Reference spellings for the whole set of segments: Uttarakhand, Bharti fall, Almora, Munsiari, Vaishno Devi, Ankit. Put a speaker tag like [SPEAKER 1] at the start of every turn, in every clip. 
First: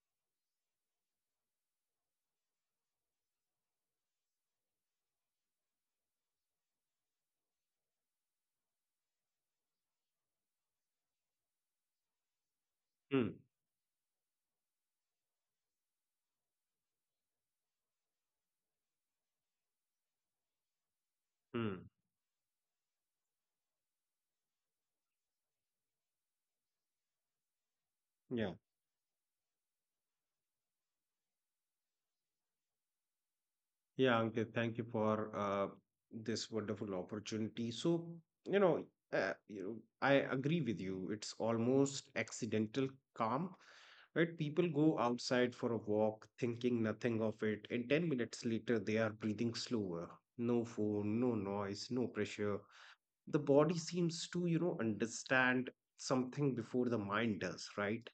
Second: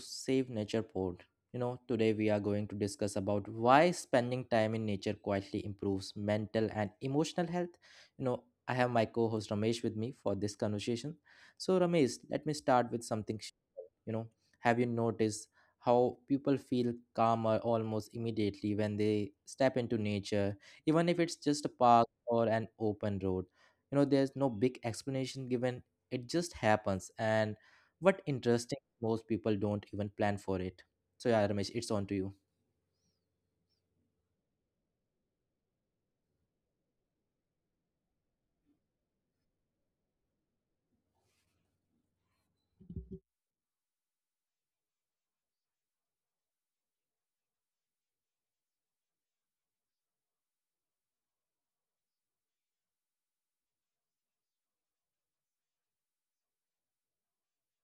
[SPEAKER 1] Save Nature Pod. Today we are going to discuss about why spending time in nature quietly improves mental and emotional health. I have my co-host Ramesh with me for this conversation. So Ramesh, let me start with
[SPEAKER 2] Hmm.
[SPEAKER 1] something, you know, have you noticed how people feel calmer almost immediately when they step into nature, even if it's
[SPEAKER 2] Hmm.
[SPEAKER 1] just a park or an open road? There's no big explanation given. It just happens and what
[SPEAKER 2] Yeah.
[SPEAKER 1] interesting, most people don't even plan for it, so yeah Ramesh, it's on to you.
[SPEAKER 2] Yeah, Ankit, thank you for this wonderful opportunity. You know, I agree with you. It's almost accidental calm, right? People go outside for a walk, thinking nothing of it, and 10 minutes later, they are breathing slower. No phone, no noise, no pressure. The body seems to, you know, understand something before the mind does, right?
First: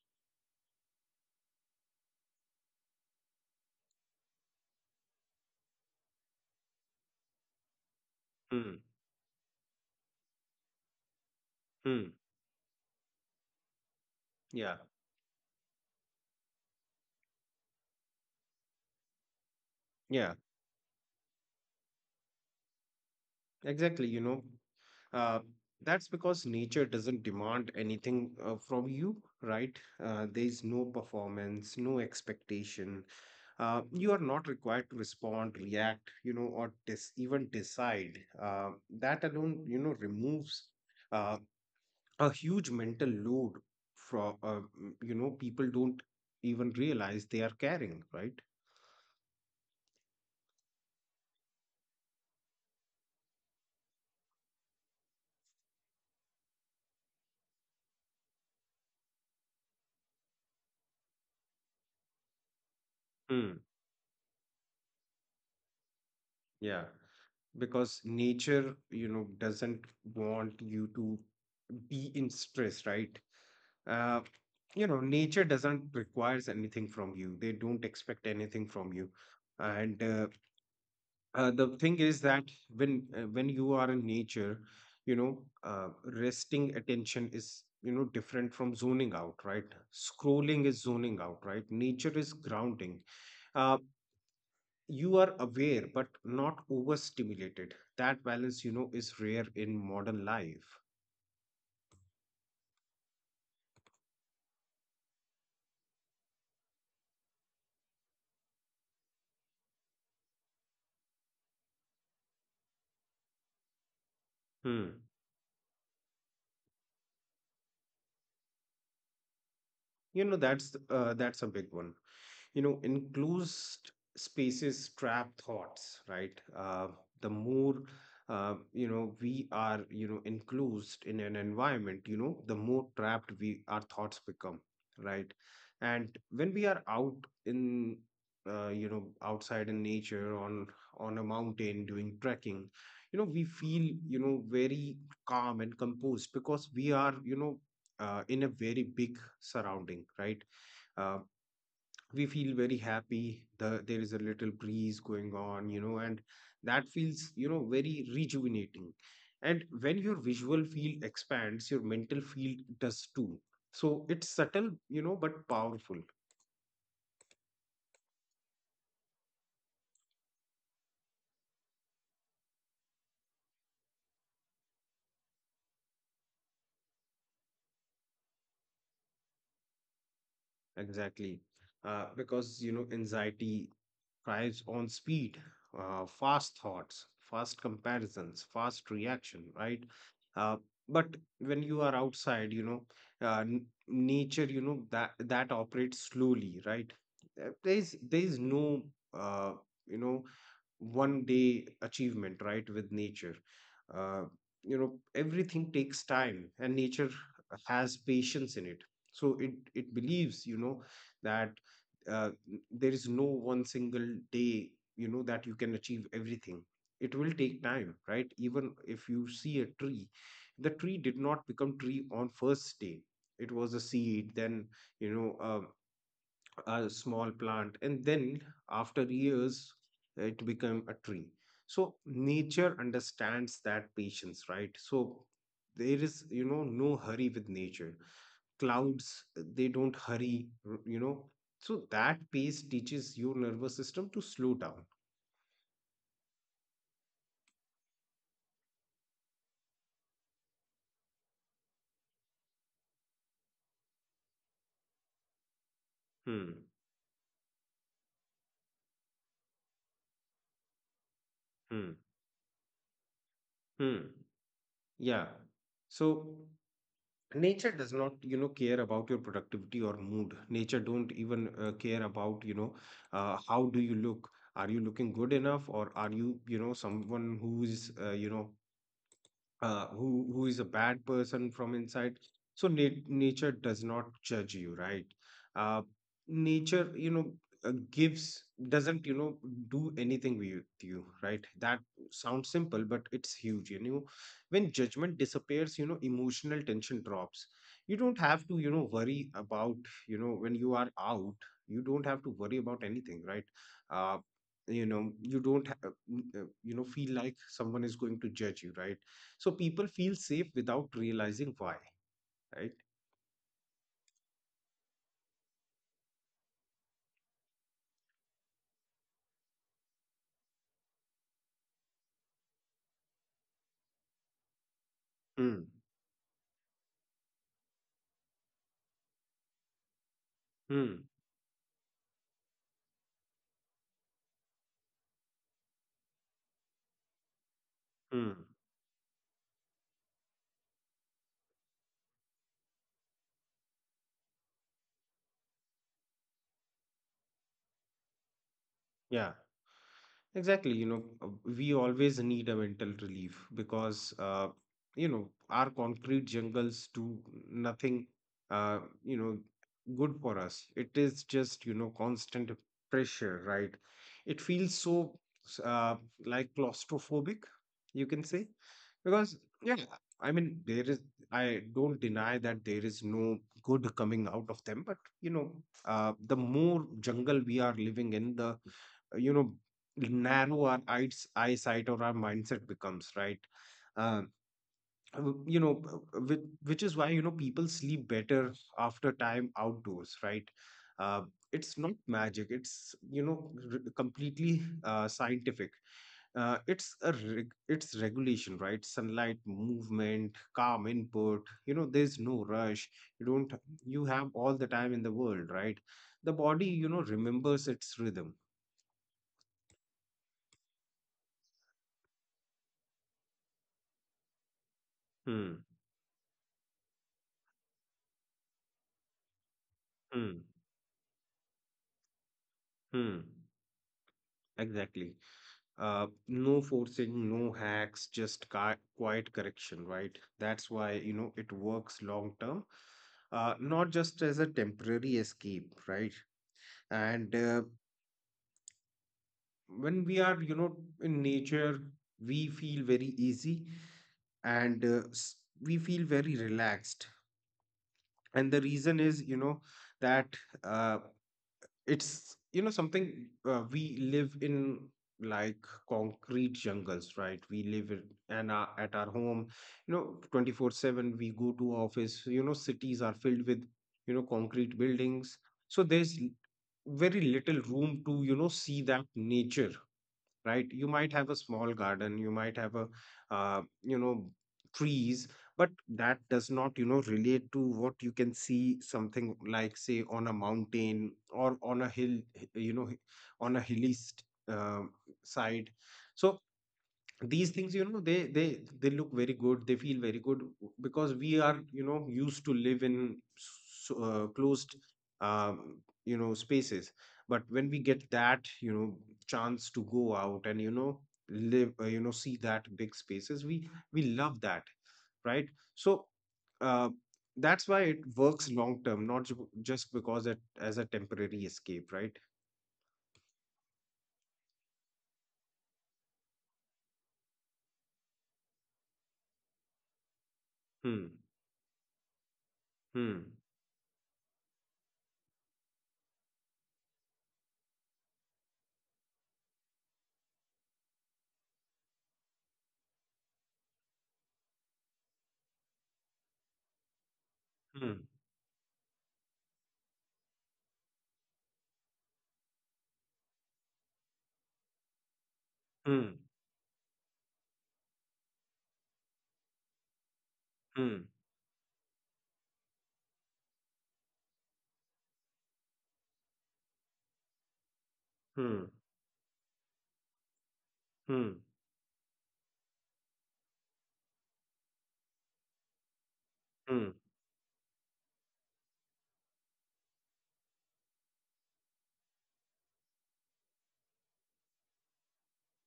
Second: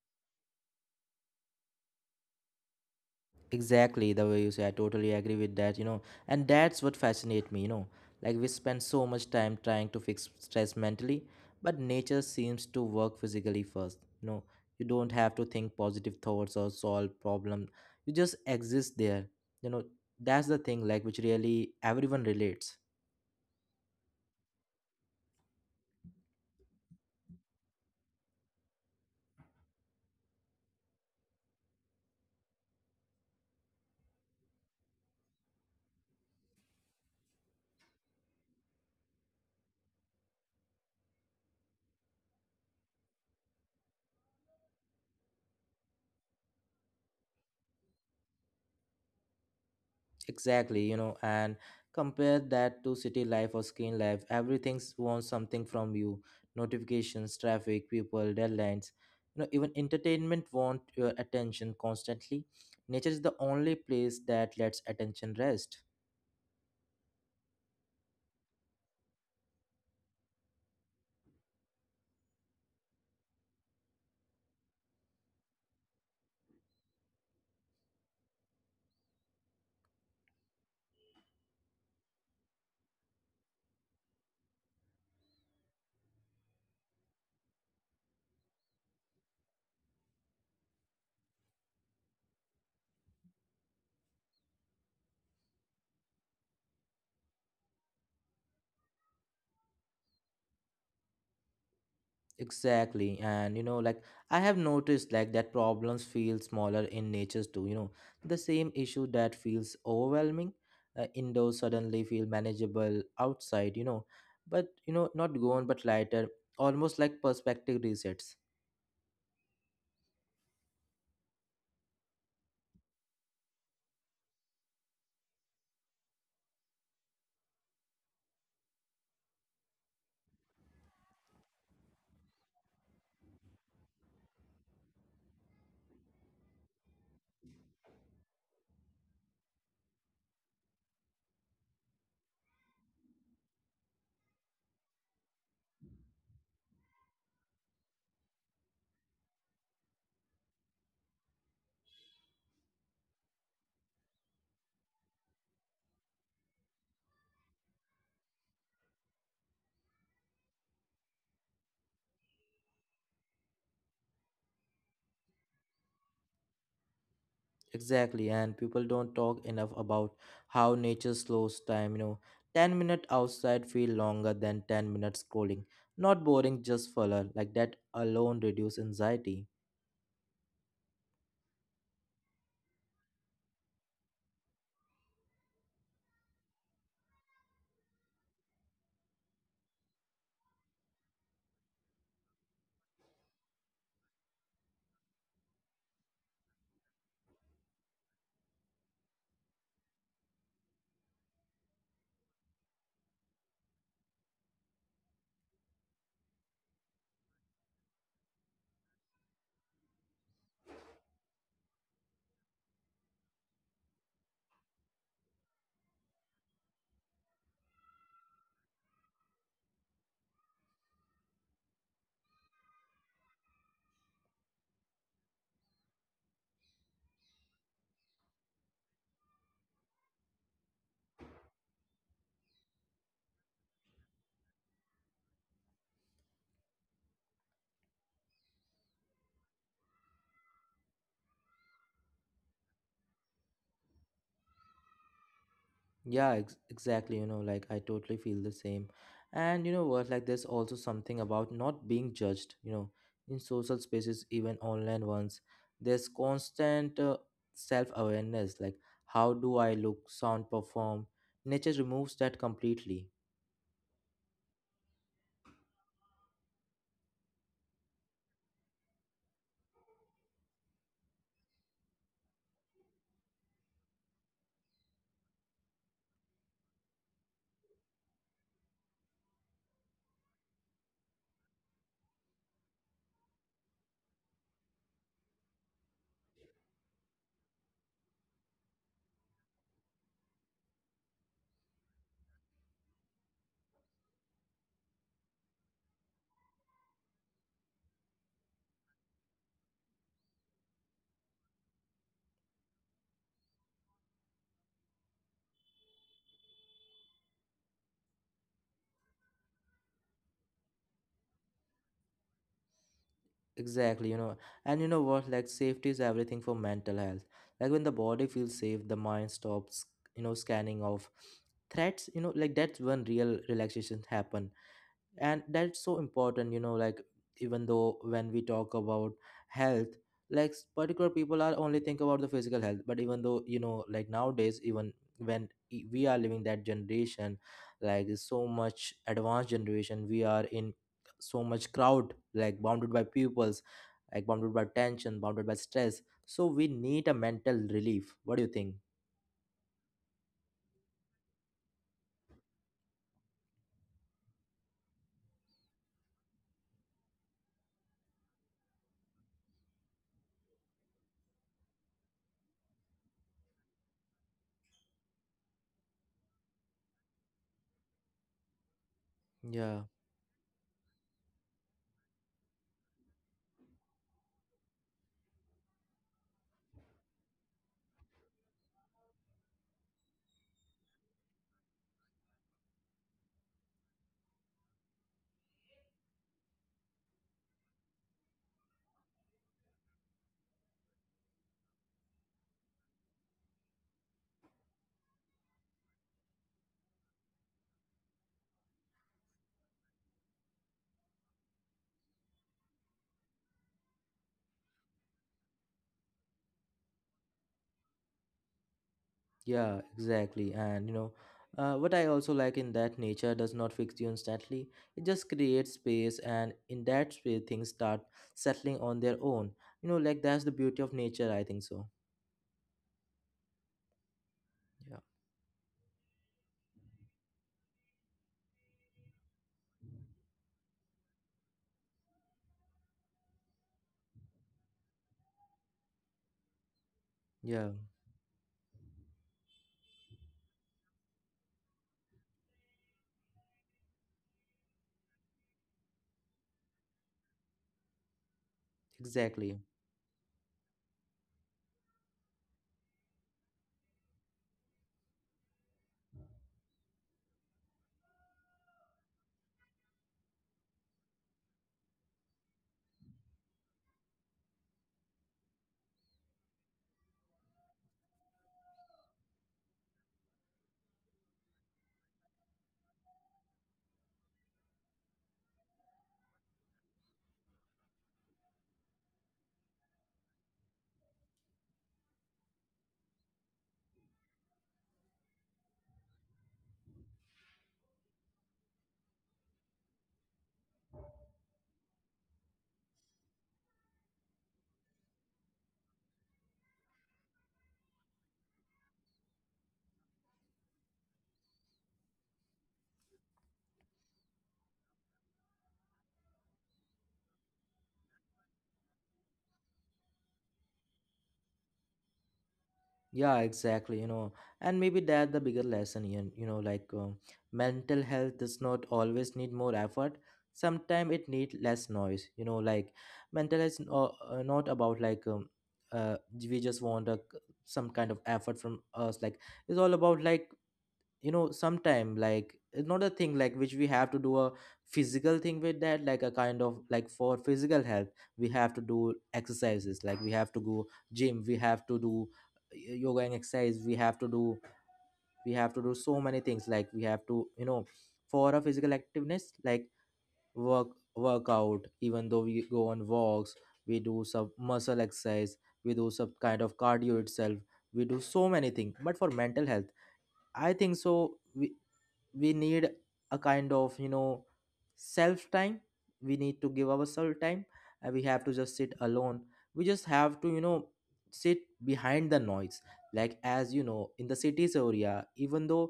[SPEAKER 1] Exactly the way you say, I totally agree with that. And that's what fascinates me. Like we spend
[SPEAKER 2] Hmm.
[SPEAKER 1] so much time trying to fix stress mentally, but nature
[SPEAKER 2] Hmm.
[SPEAKER 1] seems to work physically first. You
[SPEAKER 2] Yeah.
[SPEAKER 1] don't have to think positive thoughts or solve problem, you just exist there you know
[SPEAKER 2] Yeah,
[SPEAKER 1] that's the thing like which really everyone relates.
[SPEAKER 2] exactly, you know. Uh, that's because nature doesn't demand anything from you, right? There is no performance, no expectation. You are not required to respond, react, you know, or even decide. That alone, you know, removes uh, a huge mental load from, you know, people don't even realize they are carrying, right?
[SPEAKER 1] Exactly, and compare that to city life or screen life. Everything wants something from you. Notifications, traffic, people, deadlines. Even entertainment want your attention constantly. Nature is the only
[SPEAKER 2] Hmm.
[SPEAKER 1] place that lets attention rest.
[SPEAKER 2] Yeah. Because nature, you know, doesn't want you to be in stress, right? uh, you know, nature doesn't requires anything from you, they don't expect anything from you. And the thing is that when when you are in nature, you know, resting attention is, you know, different from zoning out, right? Scrolling is zoning out, right? Nature is grounding. uh, you are aware but not overstimulated. That balance, you know, is rare in modern life.
[SPEAKER 1] Exactly. And like I have noticed like that problems feel smaller in natures too, The same issue that feels overwhelming indoors suddenly feel manageable outside, But
[SPEAKER 2] Hmm.
[SPEAKER 1] not gone but lighter, almost like perspective resets.
[SPEAKER 2] You know, that's that's a big one, you know. Enclosed spaces trap thoughts, right? The more, you know, we are, you know, enclosed in an environment, you know, the more trapped we our thoughts become, right? And when we are out in, you know, outside in nature, on a mountain doing trekking, you know, we feel, you know, very calm and composed, because we are, you know, in a very big surrounding, right? Uh, we feel very happy. There is a little breeze going on, you know, and that feels, you know, very rejuvenating. And when your visual field expands, your mental field does too. So it's subtle, you know, but powerful.
[SPEAKER 1] Exactly. And people don't talk enough about how nature slows time. 10 minutes outside feel longer than 10 minutes scrolling. Not boring, just fuller. Like that alone reduce anxiety.
[SPEAKER 2] Exactly. Because, you know, anxiety thrives on speed, fast thoughts, fast comparisons, fast reaction, right? Uh, but when you are outside, you know, nature, you know, that operates slowly, right? There is no, uh, you know, one day achievement, right, with nature. uh, you know, everything takes time, and nature has patience in it. So it believes, you know, that, uh, there is no one single day, you know, that you can achieve everything. It will take time, right? Even if you see a tree, the tree did not become tree on first day. It was a seed, then, you know, a small plant, and then after years it became a tree. So nature understands that patience, right? So there is, you know, no hurry with nature. Clouds, they don't hurry, you know. So that pace teaches your nervous system to slow down.
[SPEAKER 1] Yeah, exactly. Like I totally feel the same. And you know what? Like, there's also something about not being judged, in social spaces, even online ones. There's
[SPEAKER 2] hmm
[SPEAKER 1] constant self awareness. Like, how do I look, sound, perform? Nature
[SPEAKER 2] hmm
[SPEAKER 1] removes that completely.
[SPEAKER 2] hmm yeah so nature does not, you know, care about your productivity or mood. Nature don't even, care about, you know, how do you look, are you looking good enough, or are you, you know, someone who is, you know, who who is a bad person from inside. So nature does not judge you, right? uh, Nature, you know, gives, doesn't, you know, do anything with you, right? That sounds simple, but it's huge, you know. When judgment disappears, you know, emotional tension drops. You don't have to, you know, worry about, you know, when you are out, you don't have to worry about anything, right? uh, you know, you don't you know, feel like someone is going to judge you, right? So people feel safe without realizing why, right?
[SPEAKER 1] Exactly. And you know what? Like, safety is everything for mental health. Like, when the body feels safe, the mind stops, scanning off threats, like that's when real relaxation happen. And that's
[SPEAKER 2] Mm,
[SPEAKER 1] so important, like even though when we talk about health, like particular
[SPEAKER 2] mm,
[SPEAKER 1] people are only think about the physical health, but even though like nowadays even when we are living that generation, like there's so
[SPEAKER 2] mm.
[SPEAKER 1] much advanced generation we are in, so much crowd like bounded by pupils, like bounded by tension, bounded by stress, so we need a mental relief, what do you
[SPEAKER 2] Yeah. Exactly, you know. We always need a mental relief, because, you know, our concrete jungles do nothing, uh, you know, good for us. It is just, you know, constant pressure, right? It feels so, s- uh, like claustrophobic, you can say, because,
[SPEAKER 1] think?
[SPEAKER 2] yeah, I mean, there is, I don't deny that there is no good coming out of them, but, you know, the more jungle we are living in, the you know, narrow our eyesight or our mindset becomes, right? um, you know, which is why, you know, people sleep better after time outdoors, right? uh, it's not magic. It's, you know, completely scientific. It's regulation, right? Sunlight, movement, calm input, you know, there's no rush. You don't, you have all the time in the world, right? The body, you know, remembers its rhythm.
[SPEAKER 1] Yeah, exactly. And what I also like in that nature does not fix you instantly. It just creates
[SPEAKER 2] hmm.
[SPEAKER 1] space, and in that space, things start settling on their own. Like that's the
[SPEAKER 2] Hmm.
[SPEAKER 1] beauty of nature. I think so.
[SPEAKER 2] Hmm,
[SPEAKER 1] Yeah.
[SPEAKER 2] exactly. No forcing, no hacks, just quiet correction, right? That's why, you know, it works long term, not just as a temporary escape, right? And
[SPEAKER 1] Yeah.
[SPEAKER 2] uh, when we are, you know, in nature, we feel very easy, and we feel very relaxed. And the reason is, you
[SPEAKER 1] Exactly.
[SPEAKER 2] know, that. Uh, it's, you know, something, we live in like concrete jungles, right? We live in and our, at our home, you know, 24/7. We go to office, you know. Cities are filled with, you know, concrete buildings. So there's very little room to, you know, see that nature, right? You might have a small garden, you might have a, you know, trees, but that does not, you know, relate to what you can see, something like, say, on a mountain or on a hill, you know, on a hilly side. So these things, you know, they look very good, they feel very good, because we are, you know, used to live in closed, um, you know, spaces. But when we get that, you know, chance to go out and, you know, live, you know, see that big spaces, we love that, right? So, uh, that's why it works long term, not just because it as a temporary escape, right?
[SPEAKER 1] Yeah, exactly. And maybe that the bigger lesson, like mental health does not always need more effort. Sometimes
[SPEAKER 2] hmm
[SPEAKER 1] it need less noise. Like
[SPEAKER 2] hmm
[SPEAKER 1] mental health is not about like uh, we just want a, some kind of effort from us. Like it's all about like sometime, like it's not a thing like which we have to do a physical thing with that, like a kind of like for physical health
[SPEAKER 2] hmm
[SPEAKER 1] we have to do exercises, like we have to go gym, we have to do yoga and exercise we have to do, we have to do so many
[SPEAKER 2] hmm
[SPEAKER 1] things like we have to for a physical activeness like work,
[SPEAKER 2] hmm
[SPEAKER 1] workout, even though we go on walks, we do some muscle exercise, we do some kind of cardio itself, we do so many
[SPEAKER 2] hmm
[SPEAKER 1] things, but for mental health I think so.
[SPEAKER 2] hmm
[SPEAKER 1] We need a kind of self time, we need to give
[SPEAKER 2] hmm
[SPEAKER 1] ourselves time, and we have to just sit alone, we just have to sit behind the noise. Like as you know, in the cities area, even though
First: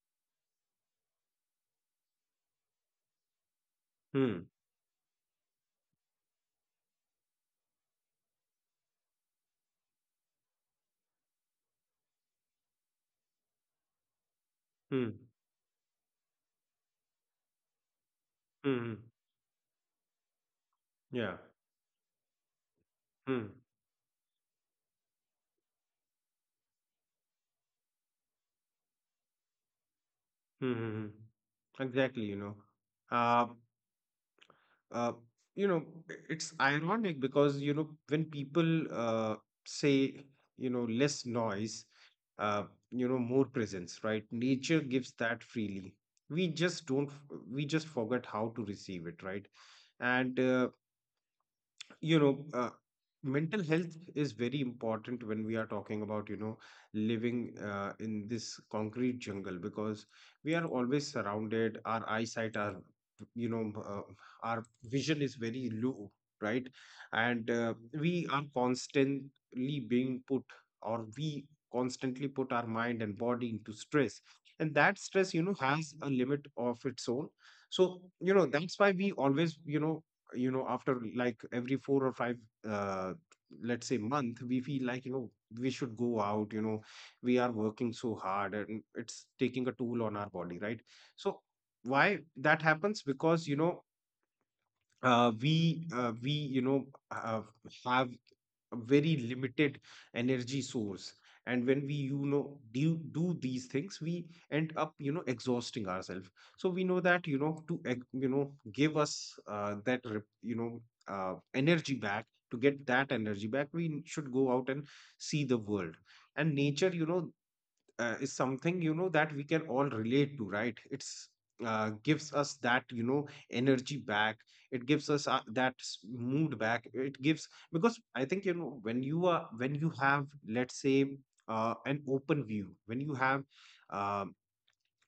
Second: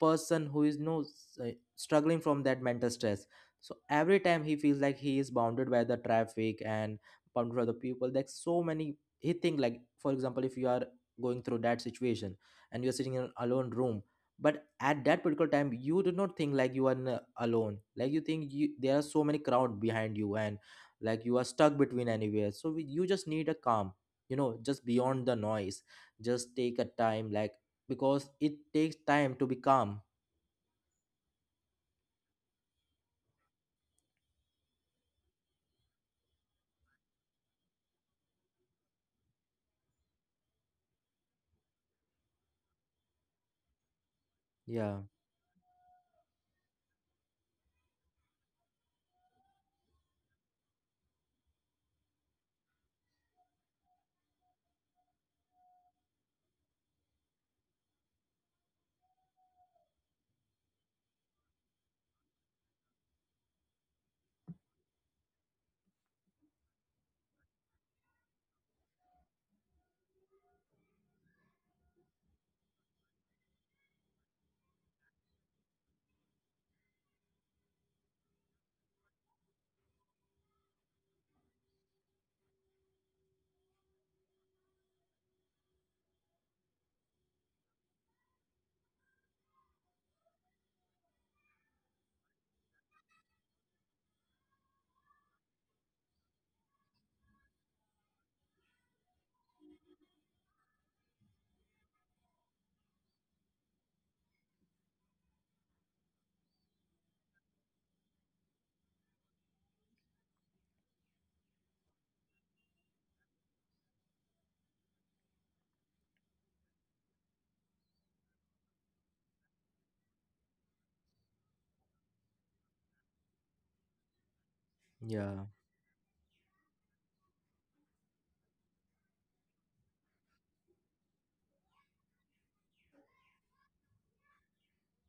[SPEAKER 1] a person who is no s- struggling from that mental stress, so every time
[SPEAKER 2] Hmm.
[SPEAKER 1] he feels like he is bounded by the traffic and bounded by the people, like so many, he think, like for example if you are going through that situation and you're sitting in an alone room, but
[SPEAKER 2] Hmm.
[SPEAKER 1] at that particular time you do not think like you are alone, like you think
[SPEAKER 2] Hmm.
[SPEAKER 1] you,
[SPEAKER 2] hmm.
[SPEAKER 1] there are so many crowd behind you, and
[SPEAKER 2] Yeah.
[SPEAKER 1] like you are stuck between anywhere, so we, you just
[SPEAKER 2] Hmm.
[SPEAKER 1] need a calm, just beyond the noise, just take a time, like because it takes time to be calm.
[SPEAKER 2] Hmm. Hmm. hmm. Exactly. You know. Uh, uh, you know, it's ironic, because, you know, when people, say, you know, less noise, uh, you know, more presence, right? Nature gives
[SPEAKER 1] Yeah,
[SPEAKER 2] that freely. We just don't. We just forget how to receive it, right? And you know uh, mental health is very important when we are talking about, you know, living, in this concrete jungle, because we are always surrounded, our eyesight, our, you know, our vision is very low, right? And we are constantly being put, or we constantly put our mind and body into stress, and that stress, you know, has a limit of its own. So, you know, that's why we always, you know, you know, after like every four or five, uh let's say, month, we feel like, you know, we should go out, you know, we are working so hard, and it's taking a toll on our body, right? So why that happens? Because, you know, we you know, uh, have a very limited energy source, and when we, you know, do these things, we end up, you know, exhausting ourselves. So we know that, you know, to you know, give us, that you know, energy back, to get that energy back, we should go out and see the world. And nature, you know, is something, you know, that we can all relate to, right? It's, gives us that, you know, energy back. It gives us,
[SPEAKER 1] yeah,
[SPEAKER 2] that mood back. It gives, because I think, you know, when you are, when you have, let's say, an open view, when you have, um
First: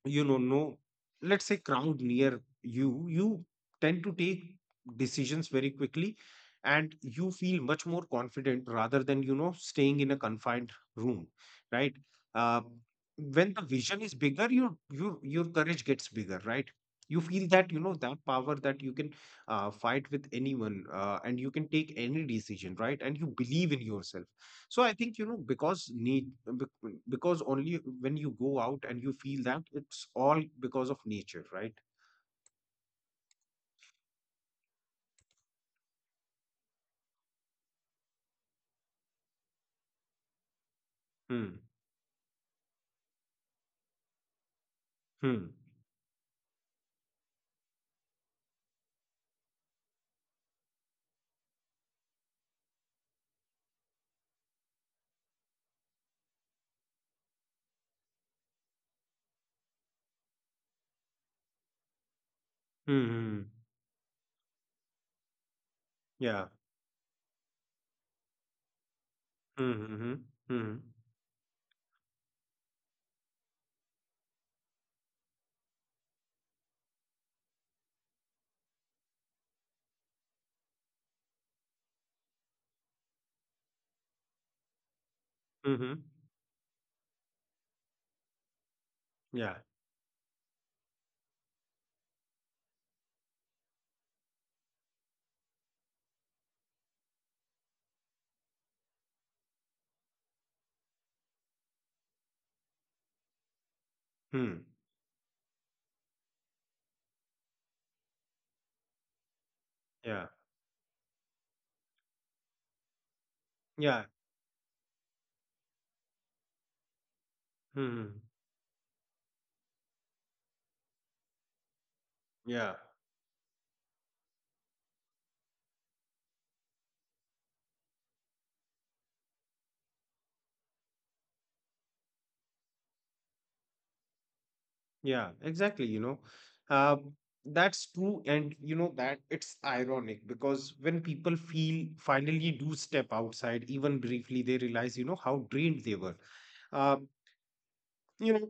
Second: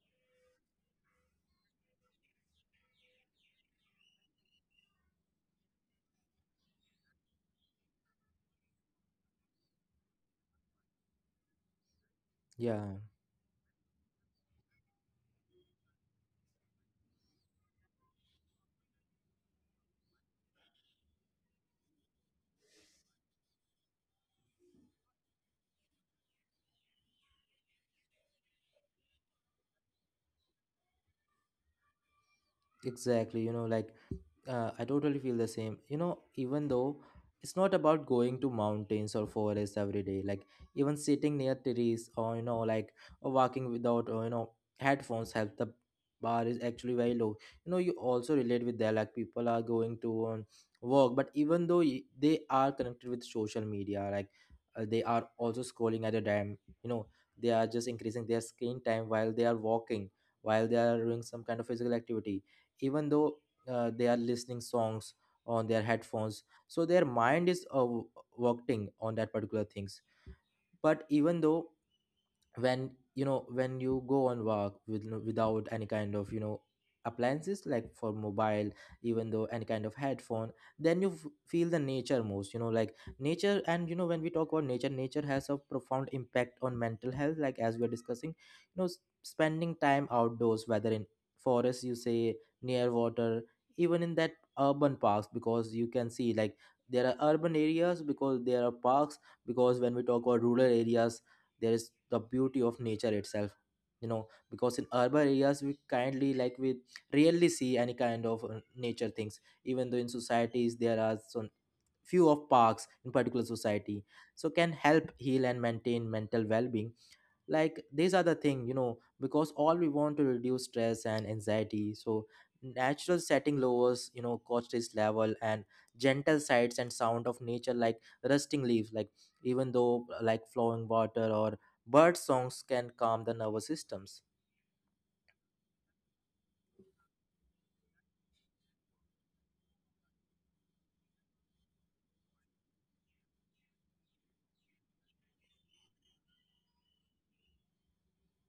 [SPEAKER 2] you know, no, let's say, crowd near you, you tend to take decisions very quickly, and you feel much more confident, rather than, you know, staying in a confined room, right? uh,
[SPEAKER 1] yeah.
[SPEAKER 2] when the vision is bigger, your courage gets bigger, right? You feel that, you know, that power, that you can, fight with anyone, and you can take any decision, right? And you believe in yourself. So I think, you know, because need because only when you go out and you feel that, it's all because of nature, right?
[SPEAKER 1] Exactly, like I totally feel the same. You know, even though it's not about going to mountains or forests every day, like even sitting near
[SPEAKER 2] Hmm.
[SPEAKER 1] trees or like or walking without headphones
[SPEAKER 2] Hmm.
[SPEAKER 1] help. The bar is actually very low. You know, you also relate with that. Like people are going to work, but even though they are connected with social media, like they are also scrolling at a time. You know, they are just increasing their screen time while they are walking, while they are doing some kind of physical activity, even though
[SPEAKER 2] Hmm.
[SPEAKER 1] they are listening songs on their headphones,
[SPEAKER 2] Yeah.
[SPEAKER 1] so their mind is working on that particular
[SPEAKER 2] Hmm.
[SPEAKER 1] things.
[SPEAKER 2] Hmm. Hmm.
[SPEAKER 1] But even though when when you go on work with without any kind of appliances like for mobile, even though any kind of headphone, then you feel the nature most. Like nature, and you know when we talk about nature, nature has a
[SPEAKER 2] Hmm. Hmm.
[SPEAKER 1] profound impact on mental health, like as we are discussing,
[SPEAKER 2] Yeah.
[SPEAKER 1] spending time outdoors, whether in forest you say, near water, even in that urban parks, because you can see like there are urban areas because there are parks, because when we talk about rural areas there is the beauty of nature itself, you know,
[SPEAKER 2] Hmm.
[SPEAKER 1] because in urban areas we kindly like we rarely see any kind of nature things, even though in
[SPEAKER 2] Yeah.
[SPEAKER 1] societies there are some few of parks in particular
[SPEAKER 2] Yeah.
[SPEAKER 1] society, so can help heal and maintain mental well-being. Like these
[SPEAKER 2] Hmm.
[SPEAKER 1] are the thing you know, because all we want to reduce stress and anxiety, so
[SPEAKER 2] Yeah.
[SPEAKER 1] natural setting lowers you know cortisol level and gentle sights and sound of nature like rusting leaves, like even though like flowing water or bird songs can calm the nervous systems.
[SPEAKER 2] Yeah. Exactly. You know, uh, that's true, and you know that it's ironic, because when people feel finally do step outside, even briefly, they realize, you know, how drained they were. Uh, you know,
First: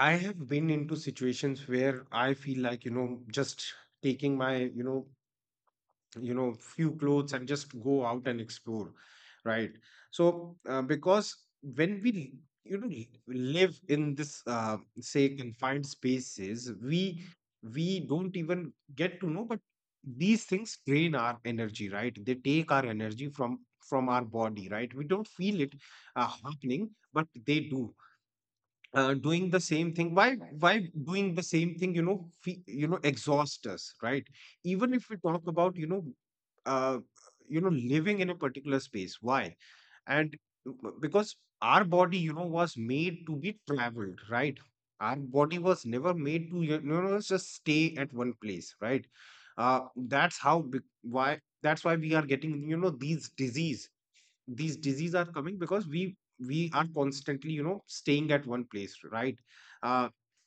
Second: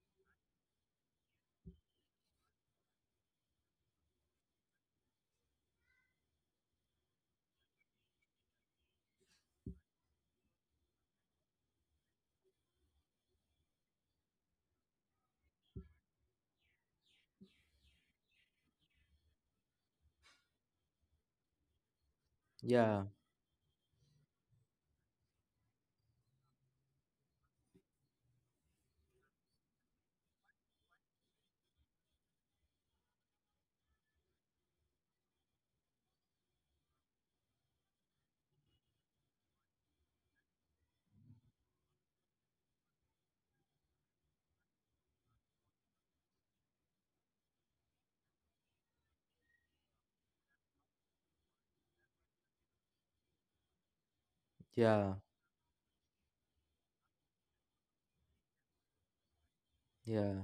[SPEAKER 2] I have been into situations where I feel like, you know, just taking my, you know, few clothes and just go out and explore, right? So because when we, you know, live in this, say, confined spaces, we don't even get to know, but these things drain our energy, right? They take our
[SPEAKER 1] Yeah,
[SPEAKER 2] energy from our body, right? We don't feel it happening, but they do, doing the same thing. Why doing the same thing exhaust us, right? Even if we talk about uh, living in a particular space. Why and Because our body was made to be traveled, right? Our body was never made to just stay at one place, right. uh, that's why we are getting these disease, these diseases
[SPEAKER 1] yeah,
[SPEAKER 2] are coming because we are constantly staying at one place, right uh,
[SPEAKER 1] yeah,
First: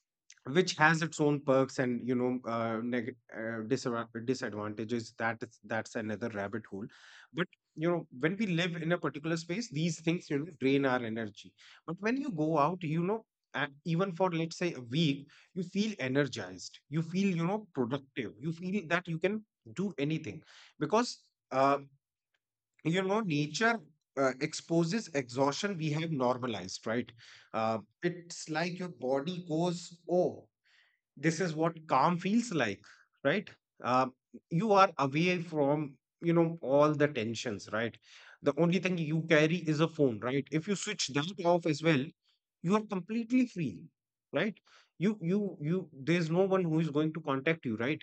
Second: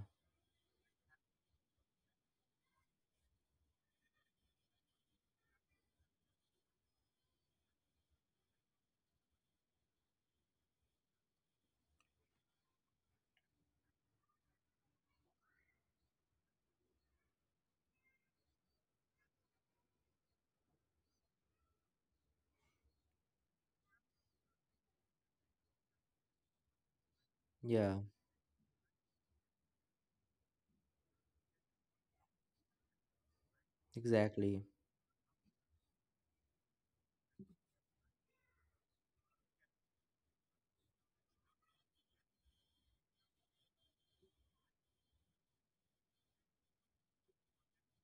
[SPEAKER 2] which has its own perks and, disadvantages. That's another rabbit hole. But when we live in a particular space, these things drain our energy. But when you go out, even for, let's say, a week, you feel energized, you feel productive, you feel that you can do anything. Because uh, nature exposes exhaustion we have normalized, right uh,
[SPEAKER 1] yeah,
[SPEAKER 2] it's like your body goes, oh, this is what calm feels like, right uh,
[SPEAKER 1] exactly.
[SPEAKER 2] you are away from all the tensions, right? The only thing you carry is a phone, right? If you switch that off as well, you are completely free, right? you There's no one who is going to contact you, right?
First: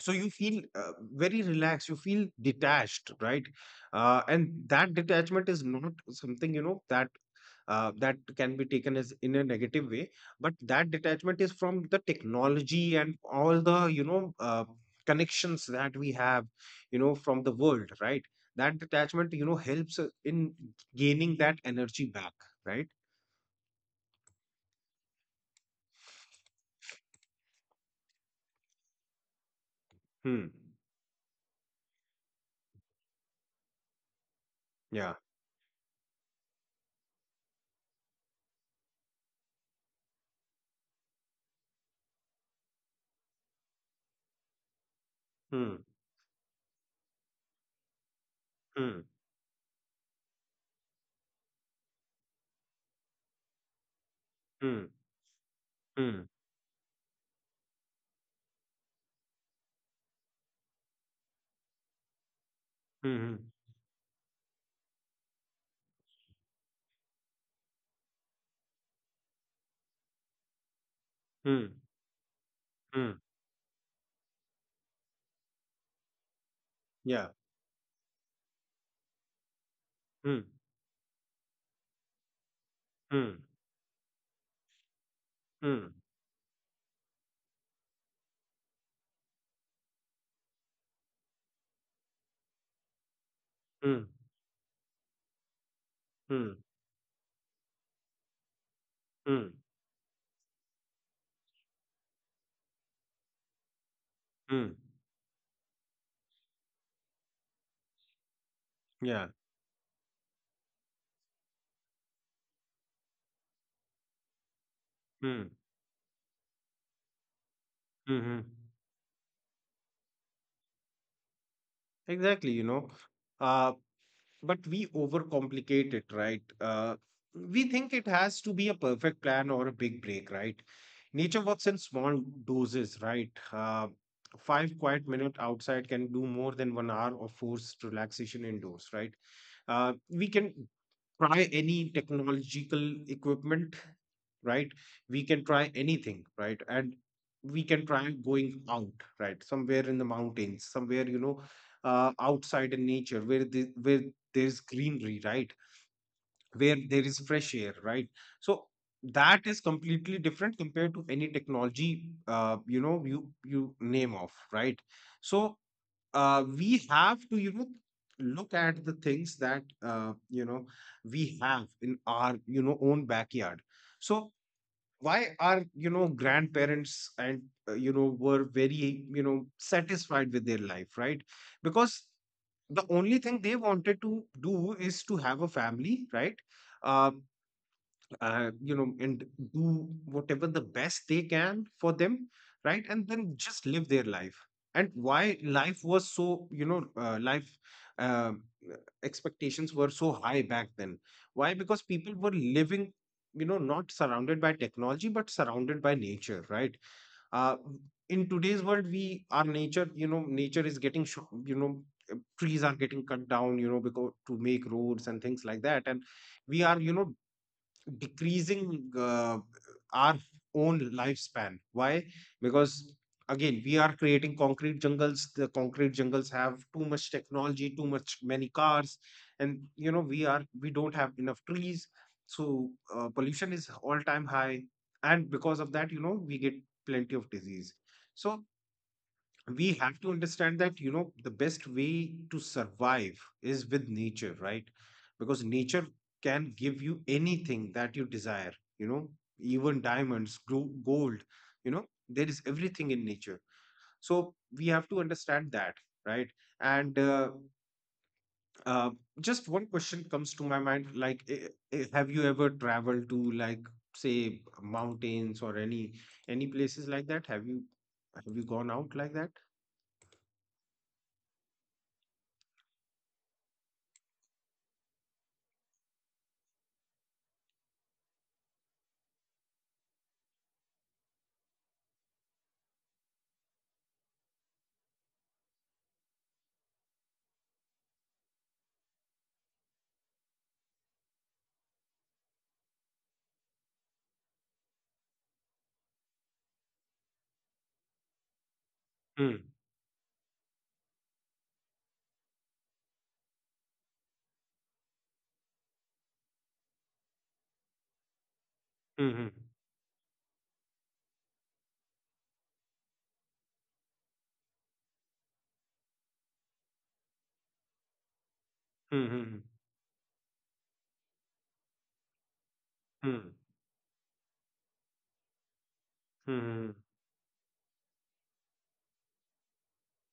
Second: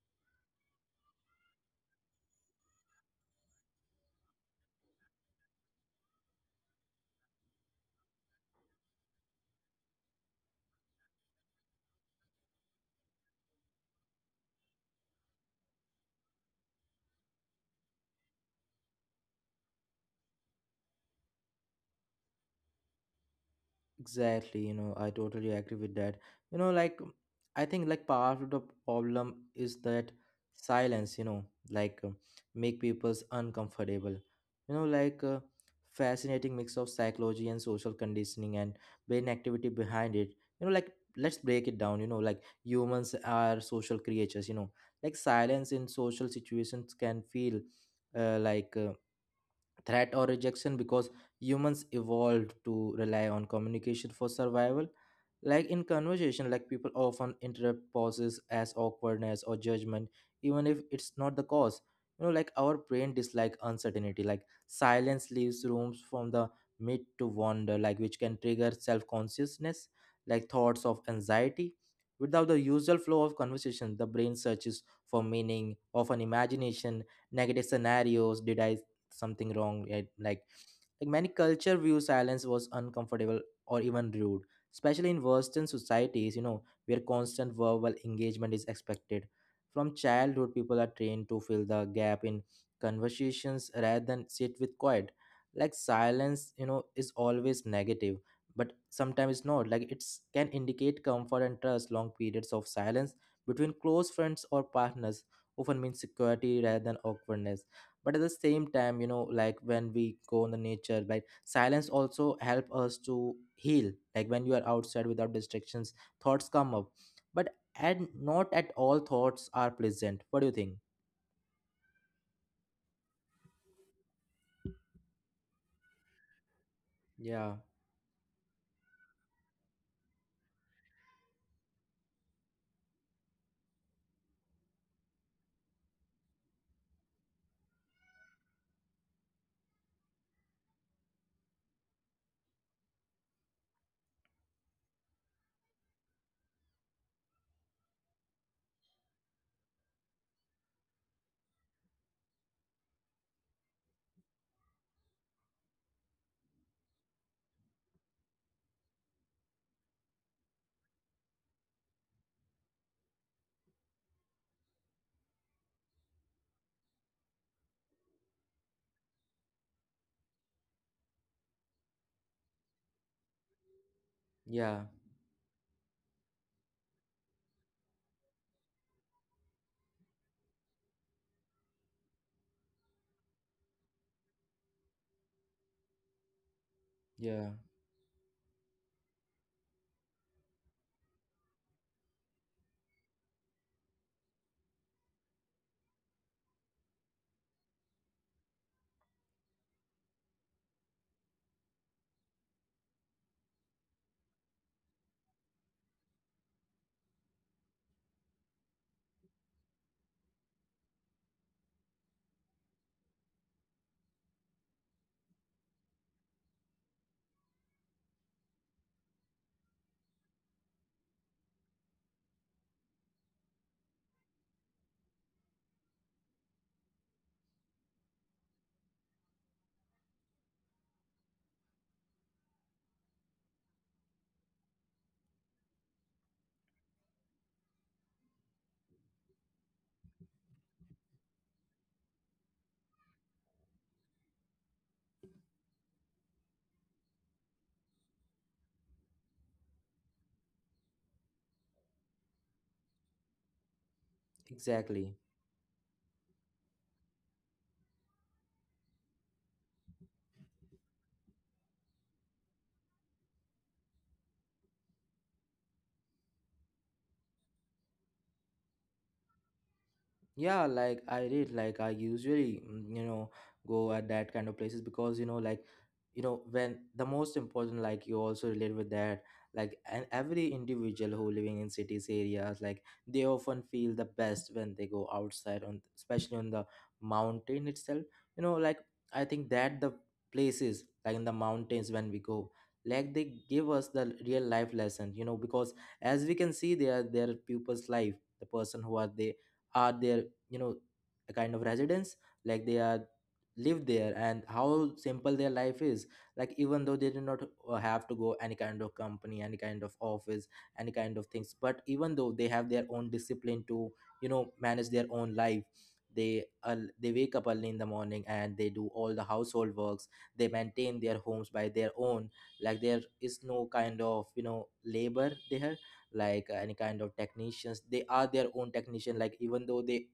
[SPEAKER 2] So you feel very relaxed, you feel detached, right? And that detachment is not something, you know, that that can be taken as in a negative way. But that detachment is from the technology and all the, connections that we have, from the world, right? That detachment, helps in gaining that energy back, right.
[SPEAKER 1] Exactly, you know, I totally agree with that. You know, like I think like part of the problem is that
[SPEAKER 2] Hmm.
[SPEAKER 1] silence, like make people's uncomfortable. You know,
[SPEAKER 2] Yeah.
[SPEAKER 1] like fascinating mix of psychology and social conditioning and brain activity behind it. You know, like let's break it down, you know, like humans are social creatures, you know. Like silence
[SPEAKER 2] Hmm.
[SPEAKER 1] in social situations can feel uh, like uh,
[SPEAKER 2] Hmm.
[SPEAKER 1] threat or rejection because humans evolved to rely on communication for
[SPEAKER 2] Hmm.
[SPEAKER 1] survival. Like in
[SPEAKER 2] Hmm.
[SPEAKER 1] conversation, like people often interrupt pauses as awkwardness or judgment, even if it's not the cause. You know, like our brain
[SPEAKER 2] Hmm.
[SPEAKER 1] dislike
[SPEAKER 2] Hmm.
[SPEAKER 1] uncertainty, like silence leaves rooms from the mid to wonder, like which can trigger self-consciousness, like thoughts of
[SPEAKER 2] Hmm.
[SPEAKER 1] anxiety. Without the usual
[SPEAKER 2] Hmm.
[SPEAKER 1] flow of conversation, the brain searches for meaning, often imagination
[SPEAKER 2] Yeah.
[SPEAKER 1] negative scenarios, did I something wrong, right? like
[SPEAKER 2] Hmm.
[SPEAKER 1] like many culture view silence was uncomfortable
[SPEAKER 2] Hmm.
[SPEAKER 1] or even rude, especially in Western
[SPEAKER 2] Mm,
[SPEAKER 1] societies, you know, where constant verbal engagement is expected. From childhood, people are trained to fill the gap in conversations rather
[SPEAKER 2] mm,
[SPEAKER 1] than sit with quiet. Like silence, you
[SPEAKER 2] mm,
[SPEAKER 1] know, is always negative, but sometimes it's not.
[SPEAKER 2] mm,
[SPEAKER 1] Like it's can indicate comfort and trust. Long periods of silence between close friends or
[SPEAKER 2] mm.
[SPEAKER 1] partners often means security rather than awkwardness. But at the same time, you know,
[SPEAKER 2] Yeah.
[SPEAKER 1] like when we go in the nature, like silence also help us to heal. Like when you are outside without
[SPEAKER 2] Mm,
[SPEAKER 1] distractions, thoughts come up, but and not
[SPEAKER 2] mm-hmm.
[SPEAKER 1] at all thoughts are pleasant. What do you think?
[SPEAKER 2] Exactly, you know. Uh, but we overcomplicate it, right?
[SPEAKER 1] Yeah,
[SPEAKER 2] We think it has to be a perfect plan or a big break, right? Nature works in small doses, right? Five quiet minute outside can do more than 1 hour of forced relaxation indoors, right? We can try any technological equipment, right? We can try anything, right? And we can try going out, right, somewhere in the mountains, somewhere, outside in nature where where there's greenery, right, where there is fresh air, right? So that is completely different compared to any technology, you know you you name off, right? So we have to, look at the things that, we have in our, own backyard. So
[SPEAKER 1] yeah,
[SPEAKER 2] why are, grandparents and, were very, satisfied with their life, right? Because the only thing they wanted to do is to have a family, right? uh,
[SPEAKER 1] yeah.
[SPEAKER 2] and do whatever the best they can for them, right? And then just live their life. And why life was so, you know, life um, uh, expectations were so high back then. Why? Because people were living, you know, not surrounded by technology, but surrounded by nature, right? Uh, in today's world, our nature, you know, nature is getting, trees are getting cut down, you know, because to make roads and things like that. And we are, decreasing our own lifespan. Why? Because again, we are creating concrete jungles. The concrete jungles have too much technology, too much many cars, and, we don't have enough trees. So pollution is all time high, and because of that, we get plenty of disease. So we have to understand that, the best way to survive is with nature, right? Because nature can give you anything that you desire, you know. Even gold, you know, there is everything in nature. So we have to
[SPEAKER 1] Exactly.
[SPEAKER 2] understand that, right. And uh, just one question comes to my mind, like, have you ever traveled to, like, say, mountains or any places like that? Have you Have you gone out like that?
[SPEAKER 1] Yeah, like I did. Like I usually, you know, go at that kind of places. Because you know, like, you know, when the most important, like you also relate with that. Like, and every individual who living in cities areas, like they often feel the best when they go outside on, especially on the mountain itself. You know, like I think that the places like in the mountains, when we go, like they give us the real life lesson. You know, because as we can see, there are people's life, the person who are they are there, you know, a kind of residence. Like they are live there, and how simple their life is. Like even though they do not have to go any kind of
[SPEAKER 2] Mm-hmm.
[SPEAKER 1] company, any kind of office, any kind of things, but even though they have their own discipline to, you know, manage their own life. They wake up early in the morning and they do all the
[SPEAKER 2] Mhm,
[SPEAKER 1] household works. They maintain their homes by their own. Like there
[SPEAKER 2] mhm,
[SPEAKER 1] is no kind of, you know, labor there. Like any
[SPEAKER 2] mhm,
[SPEAKER 1] kind of technicians, they are their own technician. Like even though they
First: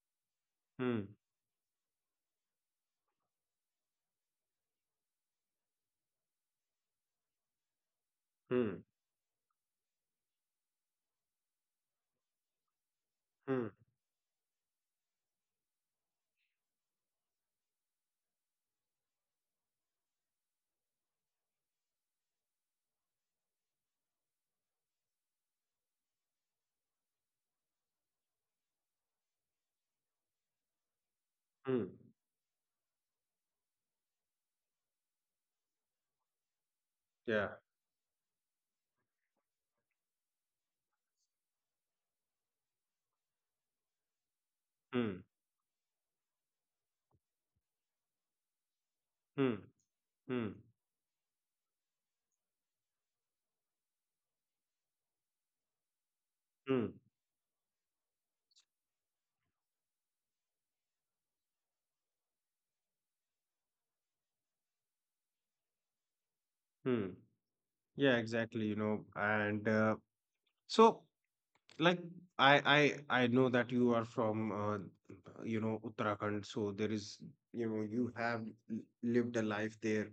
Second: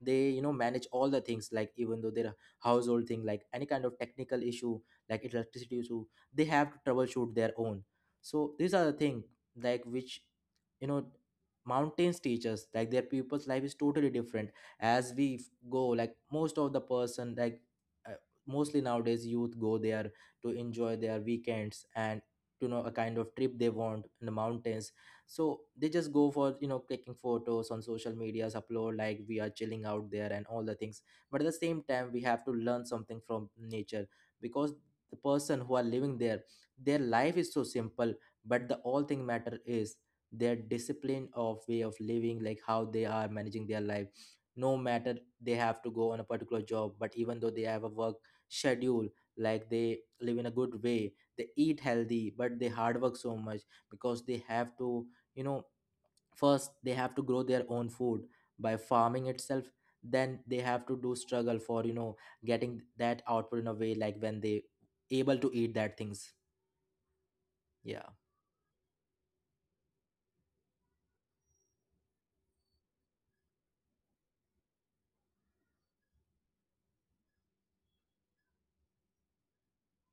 [SPEAKER 1] they you know manage all
[SPEAKER 2] mhm,
[SPEAKER 1] the things. Like even though their household thing, like any kind of technical issue, like electricity issue, they have to troubleshoot their own. So these
[SPEAKER 2] mhm,
[SPEAKER 1] are the thing, like which, you know, mountains teach us. Like their people's life
[SPEAKER 2] mhm,
[SPEAKER 1] is totally different. as we f- go, like most of the person, like uh, mostly nowadays youth go there to enjoy their weekends. And you know, a kind of trip they want in the mountains. So they just go for, you know, taking photos on social medias, upload like we are chilling out there and all the things. But at the same
[SPEAKER 2] mhm.
[SPEAKER 1] time, we have to learn something from nature. Because the person who are living there, their life
[SPEAKER 2] Yeah.
[SPEAKER 1] is so simple. But the all thing matter is their discipline of way of living, like how they are managing their life. No matter
[SPEAKER 2] Hmm.
[SPEAKER 1] they have to go on a particular job, but even though they have a work schedule,
[SPEAKER 2] Hmm.
[SPEAKER 1] like they live in a
[SPEAKER 2] Hmm.
[SPEAKER 1] good way. They eat healthy, but they hard work so much, because they have to, you know, first
[SPEAKER 2] Hmm.
[SPEAKER 1] they have to grow their own food by farming itself. Then they have to do struggle for, you know, getting that output in a way, like when they able to eat that things.
[SPEAKER 2] Hmm.
[SPEAKER 1] Yeah,
[SPEAKER 2] Yeah, exactly, you know. And so like I I know that you are from, Uttarakhand, so there is, you have l- lived a life there.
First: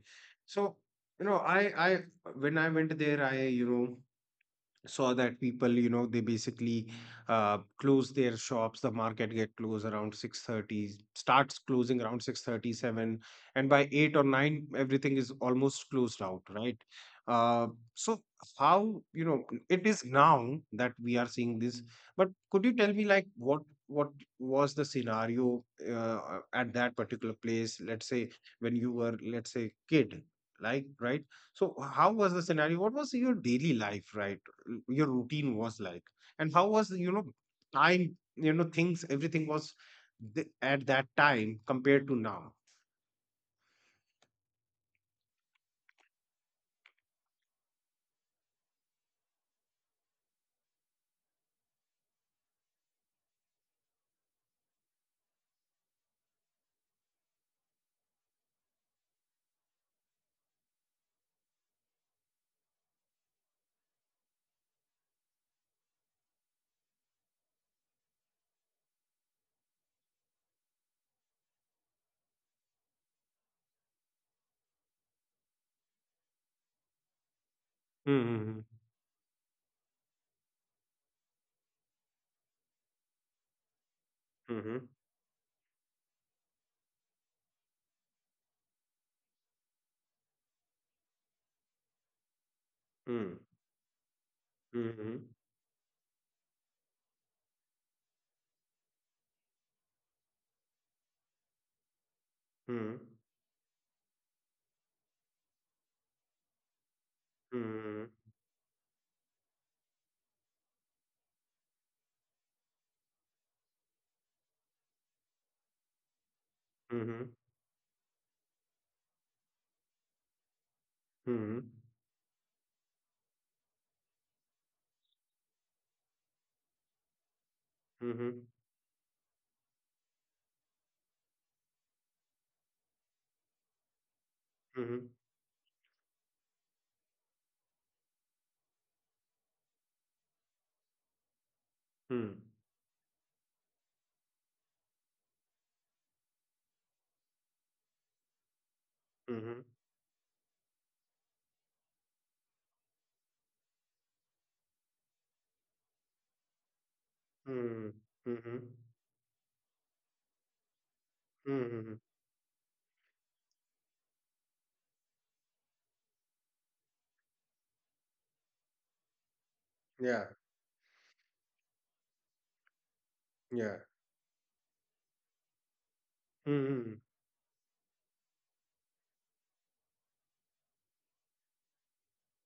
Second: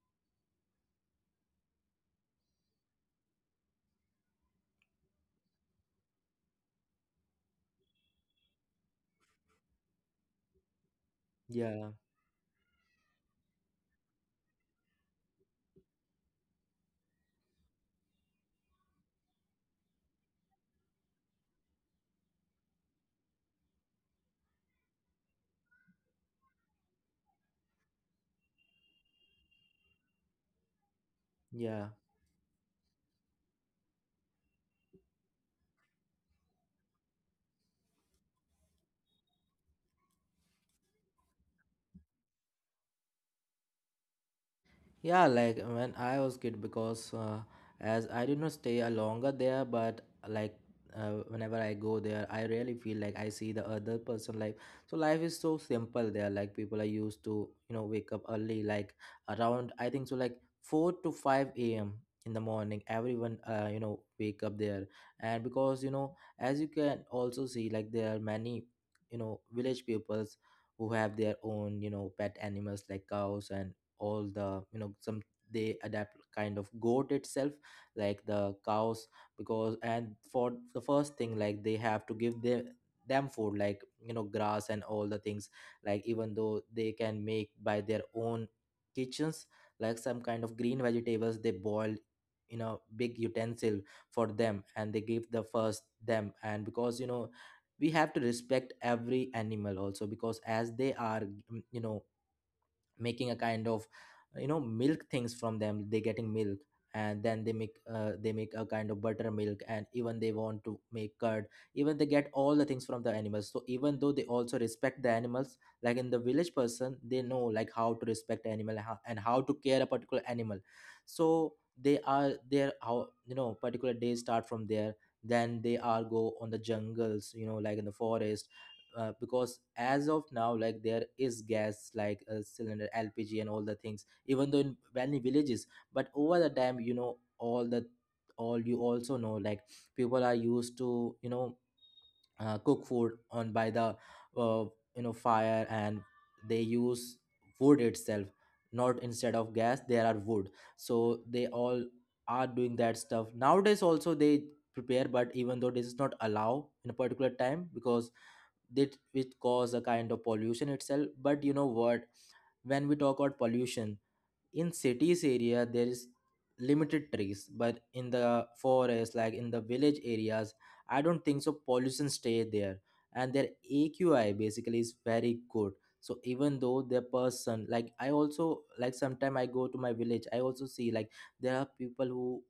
[SPEAKER 2] So, you know, I when I went there, I, saw that people, they basically close their shops, the market get closed around 6:30, starts
[SPEAKER 1] yeah,
[SPEAKER 2] closing around 6:37, and by 8 or 9 everything is almost closed out, right. uh, so how, it is now that we are seeing this. But could you tell me, like, what was the scenario uh, at that particular place, let's say, when you were, let's say, kid, like, right? So
[SPEAKER 1] yeah.
[SPEAKER 2] how was the scenario, what was your daily life, right, your routine was like, and how was, you know, time, you know, things, everything was, at that time compared to now?
[SPEAKER 1] Yeah, like when I was kid, because as I did not stay a longer there, but like, whenever I go there, I really feel like I see the other person life. So life is so simple there. Like people are used to, you know, wake up early, like around I think so like 4 to 5 a.m. in the morning. Everyone you know wake up there, and because you know, as you can also see, like there are many, you know, village peoples who have their own, you know, pet animals like cows and all the, you know, some they adapt kind of goat itself, like the
[SPEAKER 2] Mm-hmm.
[SPEAKER 1] cows. Because and for the first thing, like they have to give their them food, like you know, grass
[SPEAKER 2] Mm-hmm.
[SPEAKER 1] and all the things. Like even though they can make by their own kitchens, like some kind of green vegetables they boil in a big
[SPEAKER 2] Mm-hmm.
[SPEAKER 1] utensil for them, and they
[SPEAKER 2] Mm-hmm.
[SPEAKER 1] give the first them. And because you know, we have to respect every animal also, because as they are you know
[SPEAKER 2] Mm-hmm.
[SPEAKER 1] making a kind of, you know, milk things from them. They getting milk, and then they make
[SPEAKER 2] Mm-hmm.
[SPEAKER 1] uh, they make a kind of buttermilk, and even they want to make curd. Even they get all the things from the animals. So even though they also respect the animals, like in the village person, they know like how to respect animal, and how to care a particular animal. So
[SPEAKER 2] Mm-hmm.
[SPEAKER 1] they are there, how you know particular days start from there. Then they all go on the jungles, you know, like in the
[SPEAKER 2] Mm-hmm. Mm-hmm. Mm-hmm.
[SPEAKER 1] forest. Because as of now, like there is gas like a cylinder LPG and all the things, even though in many villages. But over the time, you know, all the, all you also know, like people are used to, you know, cook food on by the uh, you know fire, and they use wood itself, not instead of
[SPEAKER 2] Mm-hmm.
[SPEAKER 1] gas there are wood. So they all are doing that stuff nowadays also. They prepare, but even though this is not allowed in a particular time,
[SPEAKER 2] Mm-hmm.
[SPEAKER 1] because
[SPEAKER 2] Mm-hmm.
[SPEAKER 1] that which cause a kind of pollution itself. But you know
[SPEAKER 2] Mm-hmm.
[SPEAKER 1] what, when we talk about pollution in cities area, there is limited trees. But in the forest, like in the village
[SPEAKER 2] Yeah.
[SPEAKER 1] areas, I don't think so pollution stay there, and their
[SPEAKER 2] Yeah.
[SPEAKER 1] AQI basically is very good. So even though
[SPEAKER 2] Mm-hmm.
[SPEAKER 1] the person, like I also like sometime I go to my village, I also see like there are people who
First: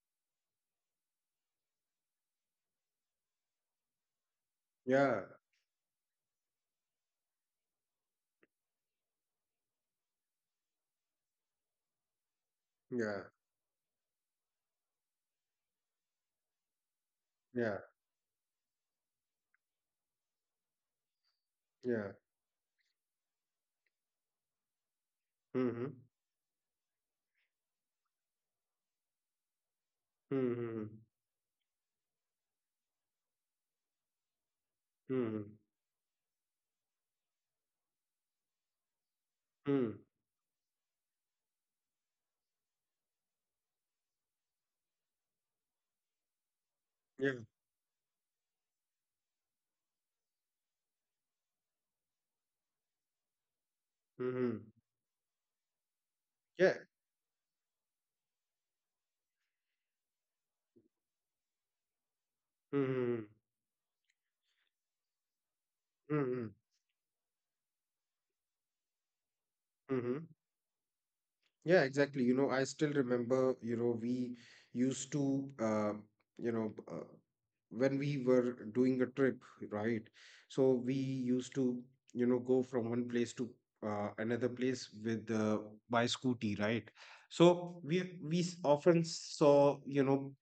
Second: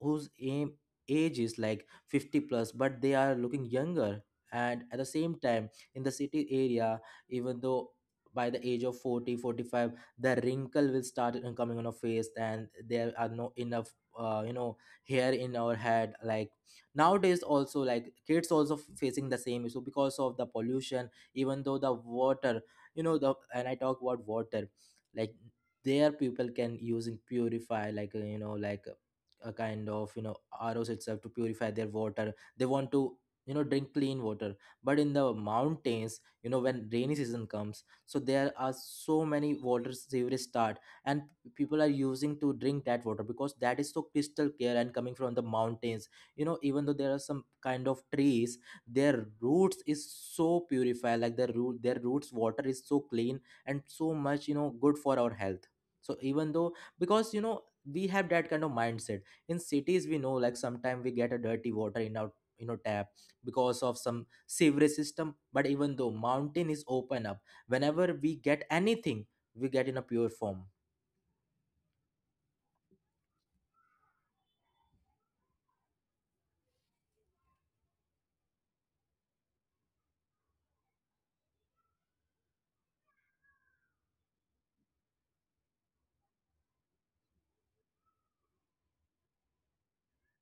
[SPEAKER 1] whose aim age is like 50 plus, but they are looking younger. And at the
[SPEAKER 2] Yeah.
[SPEAKER 1] same time in the city area, even though by the age of 40, 45, the wrinkle will start coming on our face, and there
[SPEAKER 2] Yeah.
[SPEAKER 1] are no enough you know hair in our head. Like nowadays
[SPEAKER 2] Yeah.
[SPEAKER 1] also, like kids also facing the same issue because of the pollution. Even though the
[SPEAKER 2] Yeah.
[SPEAKER 1] water, you know, the, and I talk about water, like
[SPEAKER 2] Mm-hmm.
[SPEAKER 1] their people can use and purify like, you know, like a kind of, you know,
[SPEAKER 2] Mm-hmm.
[SPEAKER 1] ROs itself to purify their water. They want to, you know, drink clean water. But in the
[SPEAKER 2] Mm-hmm.
[SPEAKER 1] mountains, you know, when rainy season comes, so there are so many water
[SPEAKER 2] Mm-hmm.
[SPEAKER 1] sewerage start. And people are using to drink that water because that is so crystal clear and coming from the mountains. You know, even though there are
[SPEAKER 2] Yeah.
[SPEAKER 1] some kind of trees, their roots is so purified. Like their root, their roots water is so clean and so much, you
[SPEAKER 2] Mm-hmm.
[SPEAKER 1] know, good for our health. So even though,
[SPEAKER 2] Yeah.
[SPEAKER 1] because you know, we have that kind of mindset. In cities we know, like sometimes we get a dirty water in our, you know, tap
[SPEAKER 2] Mm-hmm.
[SPEAKER 1] because of some sewerage system. But even though
[SPEAKER 2] Mm-hmm.
[SPEAKER 1] mountain is open up, whenever we get anything, we get in a
[SPEAKER 2] Mm-hmm.
[SPEAKER 1] pure form.
[SPEAKER 2] Yeah, exactly. You know, I still remember, you know, we used to, you know, uh, when we were doing a trip, right? So we used to, you know, go from one place to another place with by scooty, right? So often saw, you know,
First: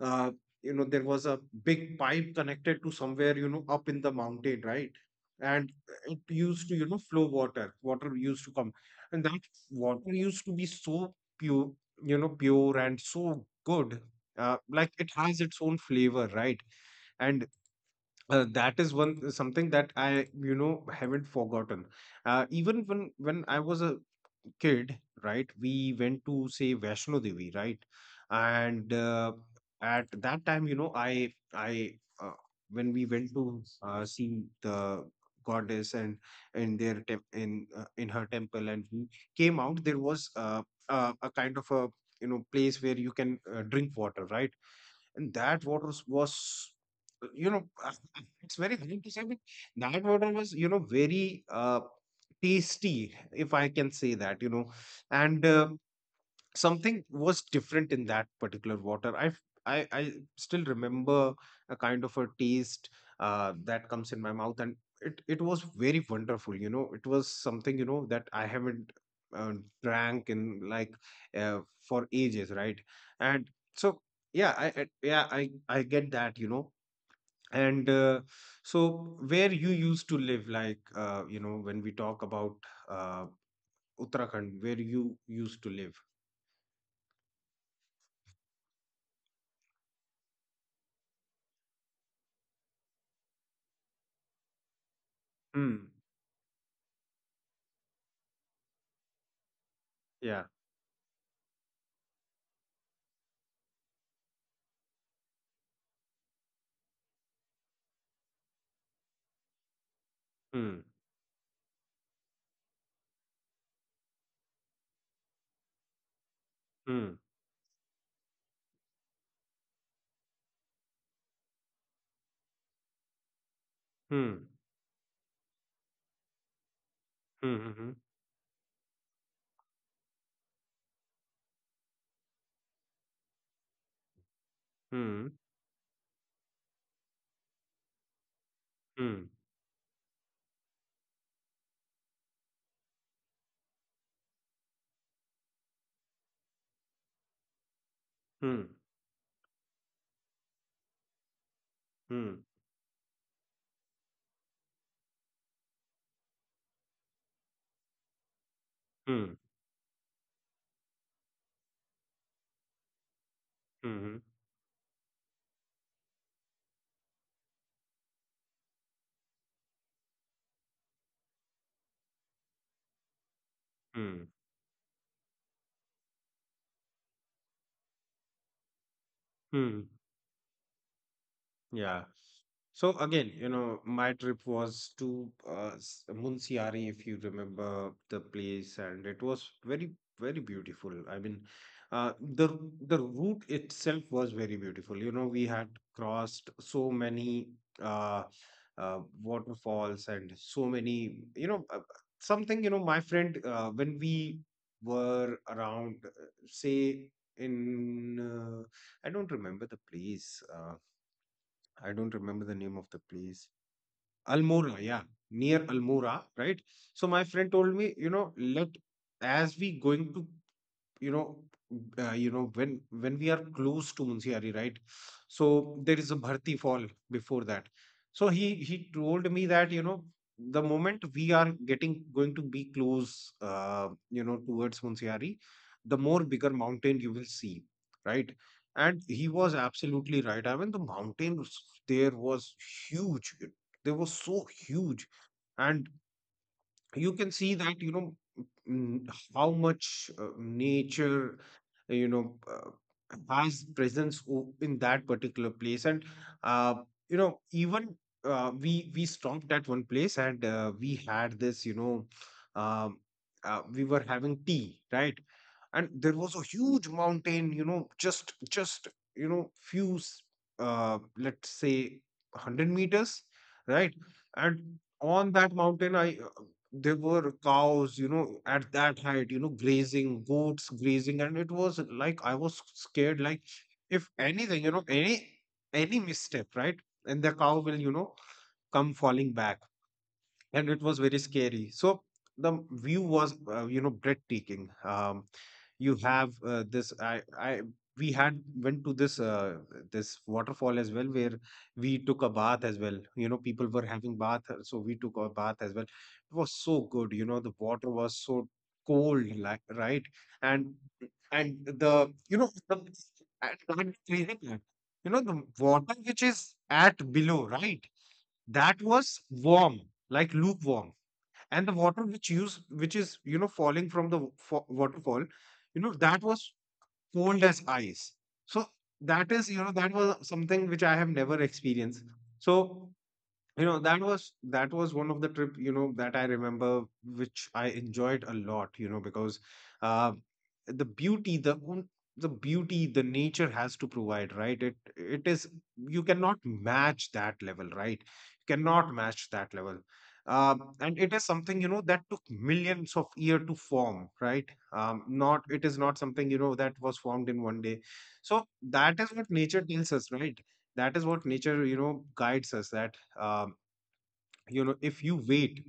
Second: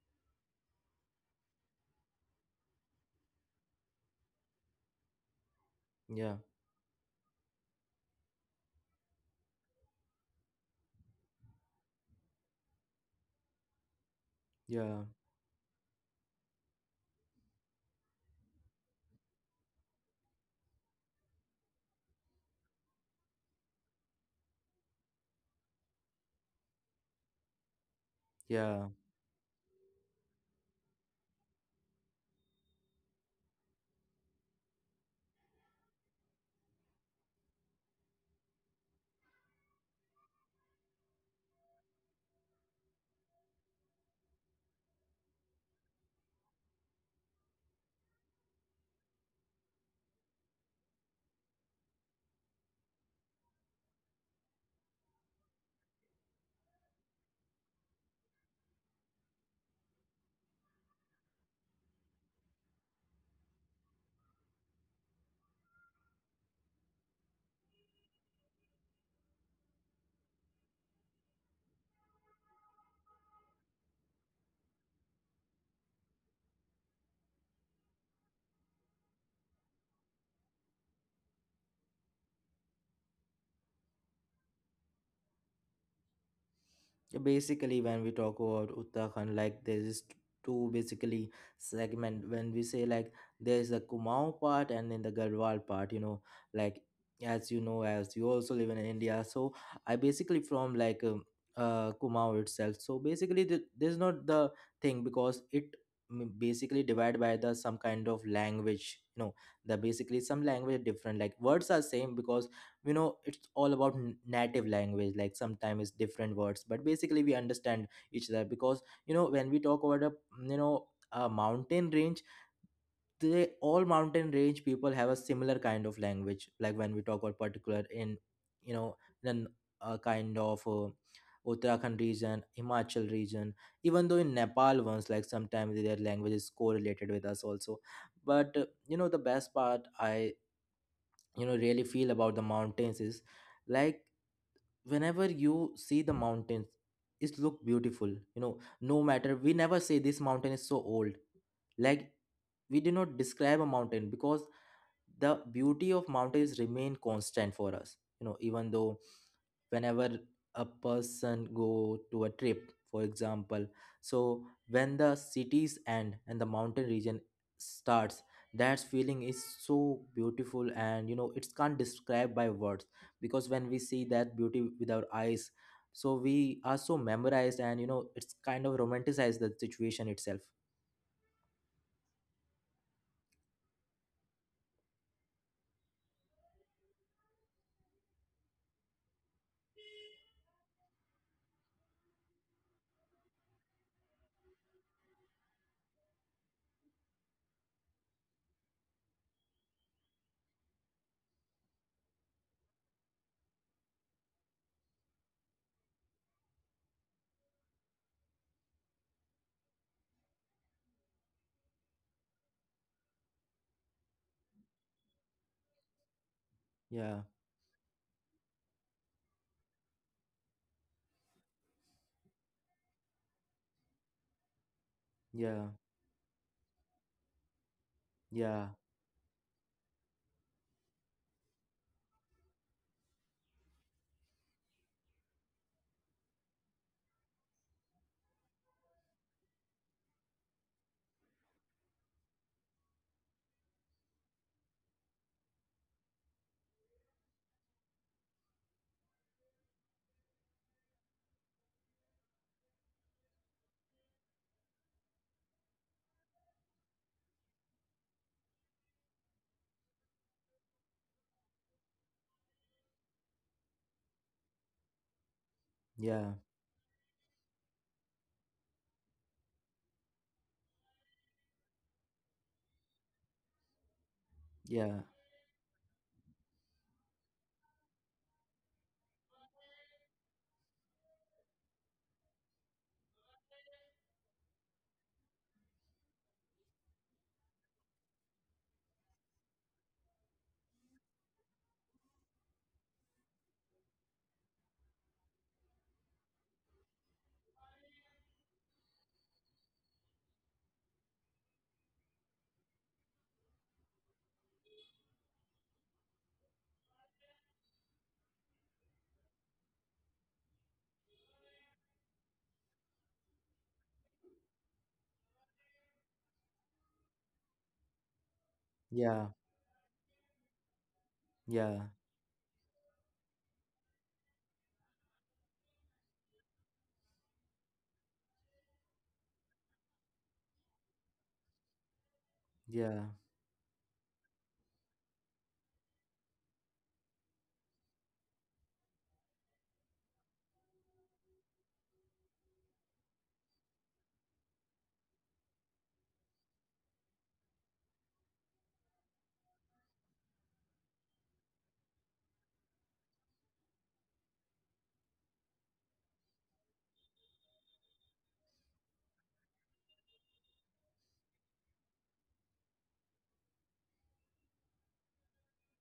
[SPEAKER 2] uh, there was a big pipe connected to somewhere, you know, up in the mountain, right? And it
[SPEAKER 1] Yeah,
[SPEAKER 2] used to, you know, flow water, water used to come. And that water used to be so pure, you know, pure and so good. Like
[SPEAKER 1] yeah,
[SPEAKER 2] it has its own flavor, right? And that is one something that I, you know, haven't forgotten. Even when I was a kid, right, we went to, say, Vaishno Devi, right?
[SPEAKER 1] yeah.
[SPEAKER 2] And at that time, you know, I uh, when we went to see the goddess and in their tem- in her temple, and we came out, there was, a kind of a, you know, place where you can drink water, right? And that water was, you know, it's very hard to say, but that water was, you know, very tasty, if I can say that, you know. And something was different in that particular water. I still remember a kind of a taste that comes in my mouth, and it was very wonderful, you know, it was something, you know, that I haven't uh, drank in, like, for ages, right? And so, yeah, I get that, you know. And so where you used to live, like, when we talk about uh, uttarakhand where you used to live.
[SPEAKER 1] So basically when we talk about Uttarakhand, like there is two basically segment when we say, like there is the Kumaon part and then the Garhwal
[SPEAKER 2] Hmm.
[SPEAKER 1] part, you know. Like as you know, as you also live in India, so I basically from like Kumaon itself. So basically there's not the thing, because it basically divided by the some kind of language, you know. The basically some language
[SPEAKER 2] Hmm,
[SPEAKER 1] are different, like words are same, because you know it's all about native language. Like sometimes it's different words, but
[SPEAKER 2] hmm,
[SPEAKER 1] basically we understand each other. Because you know, when we talk about a, you know, a mountain range, they all mountain
[SPEAKER 2] hmm,
[SPEAKER 1] range people have a similar kind of language. Like when we talk about particular
[SPEAKER 2] hmm,
[SPEAKER 1] in, you know, then a kind of Uttarakhand region, Himachal region. Even though in Nepal ones, like
[SPEAKER 2] mhm,
[SPEAKER 1] sometimes their language is correlated with us also. But you know, the
[SPEAKER 2] hmm,
[SPEAKER 1] best part I, you know, really feel about the mountains is, like whenever you see the mountains, it look beautiful. You know,
[SPEAKER 2] hmm,
[SPEAKER 1] no matter, we never say this mountain is so old. Like
[SPEAKER 2] hmm,
[SPEAKER 1] we do not describe a mountain, because the beauty of mountains remain constant for us, you know. Even though
[SPEAKER 2] hmm,
[SPEAKER 1] whenever a person go to a trip, for example,
[SPEAKER 2] hmm, mhm,
[SPEAKER 1] so when the cities end and the mountain region starts, that feeling is so beautiful. And you know, it's can't describe by words, because when we see
[SPEAKER 2] hmm, hmm.
[SPEAKER 1] that beauty with our eyes, so we are so memorized, and you know it's kind of romanticized the
[SPEAKER 2] Hmm.
[SPEAKER 1] situation itself.
[SPEAKER 2] Yeah. So again, you know, my trip was to Munsiari, if you remember the place, and it was very, very beautiful. I mean, the route itself was very beautiful. You know, we had crossed so many uh, waterfalls and so many, you know, something. You know, my friend, when we were around, say in, uh, I don't remember the place. I don't remember the name of the place. Almora, yeah, near Almora, right? So
[SPEAKER 1] Yeah,
[SPEAKER 2] my friend told me, you know, let as we going to you know you know when we are close to Munsiari, right?
[SPEAKER 1] yeah,
[SPEAKER 2] So there is a Bharti fall before that. So he
[SPEAKER 1] yeah.
[SPEAKER 2] he told me that, you know, the moment we are getting going to be close, towards Munsiari, the more bigger mountain you will see, right? And he was absolutely right. I mean, the mountains, there was huge. They were so huge, and you can see that, mm, how much nature uh, you know uh, has presence in that particular place. And uh, even we stopped at one place, and we had this, um, we were having tea, right? And there
[SPEAKER 1] Yeah,
[SPEAKER 2] was a huge mountain, you know, just you know, let's say 100 meters, right? And
[SPEAKER 1] yeah,
[SPEAKER 2] on that mountain I there were cows, you know, at that height, you know, grazing, goats grazing, and it was like I was scared, like if anything, you know, any misstep, right? And the cow will, you know, come falling back, and it was very scary. So the view was, breathtaking. You have we had went to this this waterfall as well, where we took a bath as well. You know, people were having bath, so we took a bath as well. It was so good. You know, the water was so cold, like, right, and and the you know the and the crazy part, you know the water which is at below, right, that was
[SPEAKER 1] yeah.
[SPEAKER 2] warm, like lukewarm, and the
[SPEAKER 1] Yeah,
[SPEAKER 2] water which is, you know, falling from the waterfall, you know, that was cold as ice. So that is, that was something which I have never experienced. So,
[SPEAKER 1] yeah,
[SPEAKER 2] you know, that was one of the trip, you know, that I remember, which I enjoyed a lot, you know, because uh, the beauty, the beauty the nature has to provide, right? It is you cannot match that level, right? You cannot match that level. And it is something, you know, that took millions of years to form, right? Not it is not something, you know, that was formed in one day. So that is what nature tells us, right? That is what nature, you know, guides us. That, you know, if you wait,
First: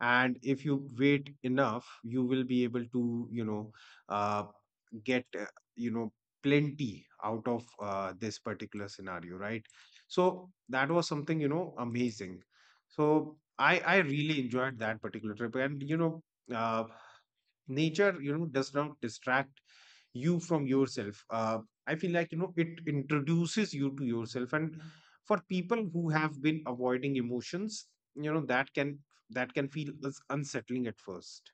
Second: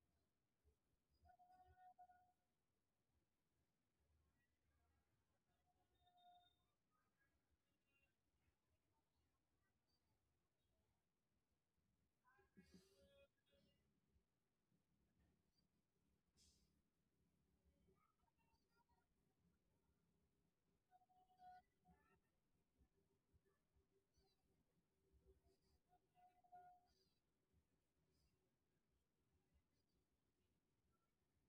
[SPEAKER 2] and if you wait enough, you will be able to, you know, uh, get, you know, plenty out of this particular scenario, right? So that was something, you know, amazing. So i really enjoyed that particular trip. And, you know, uh, nature, you know, does not distract you from yourself. I feel like, you know, it introduces you to yourself. And for people who have been avoiding emotions, you know, that can feel as unsettling at first.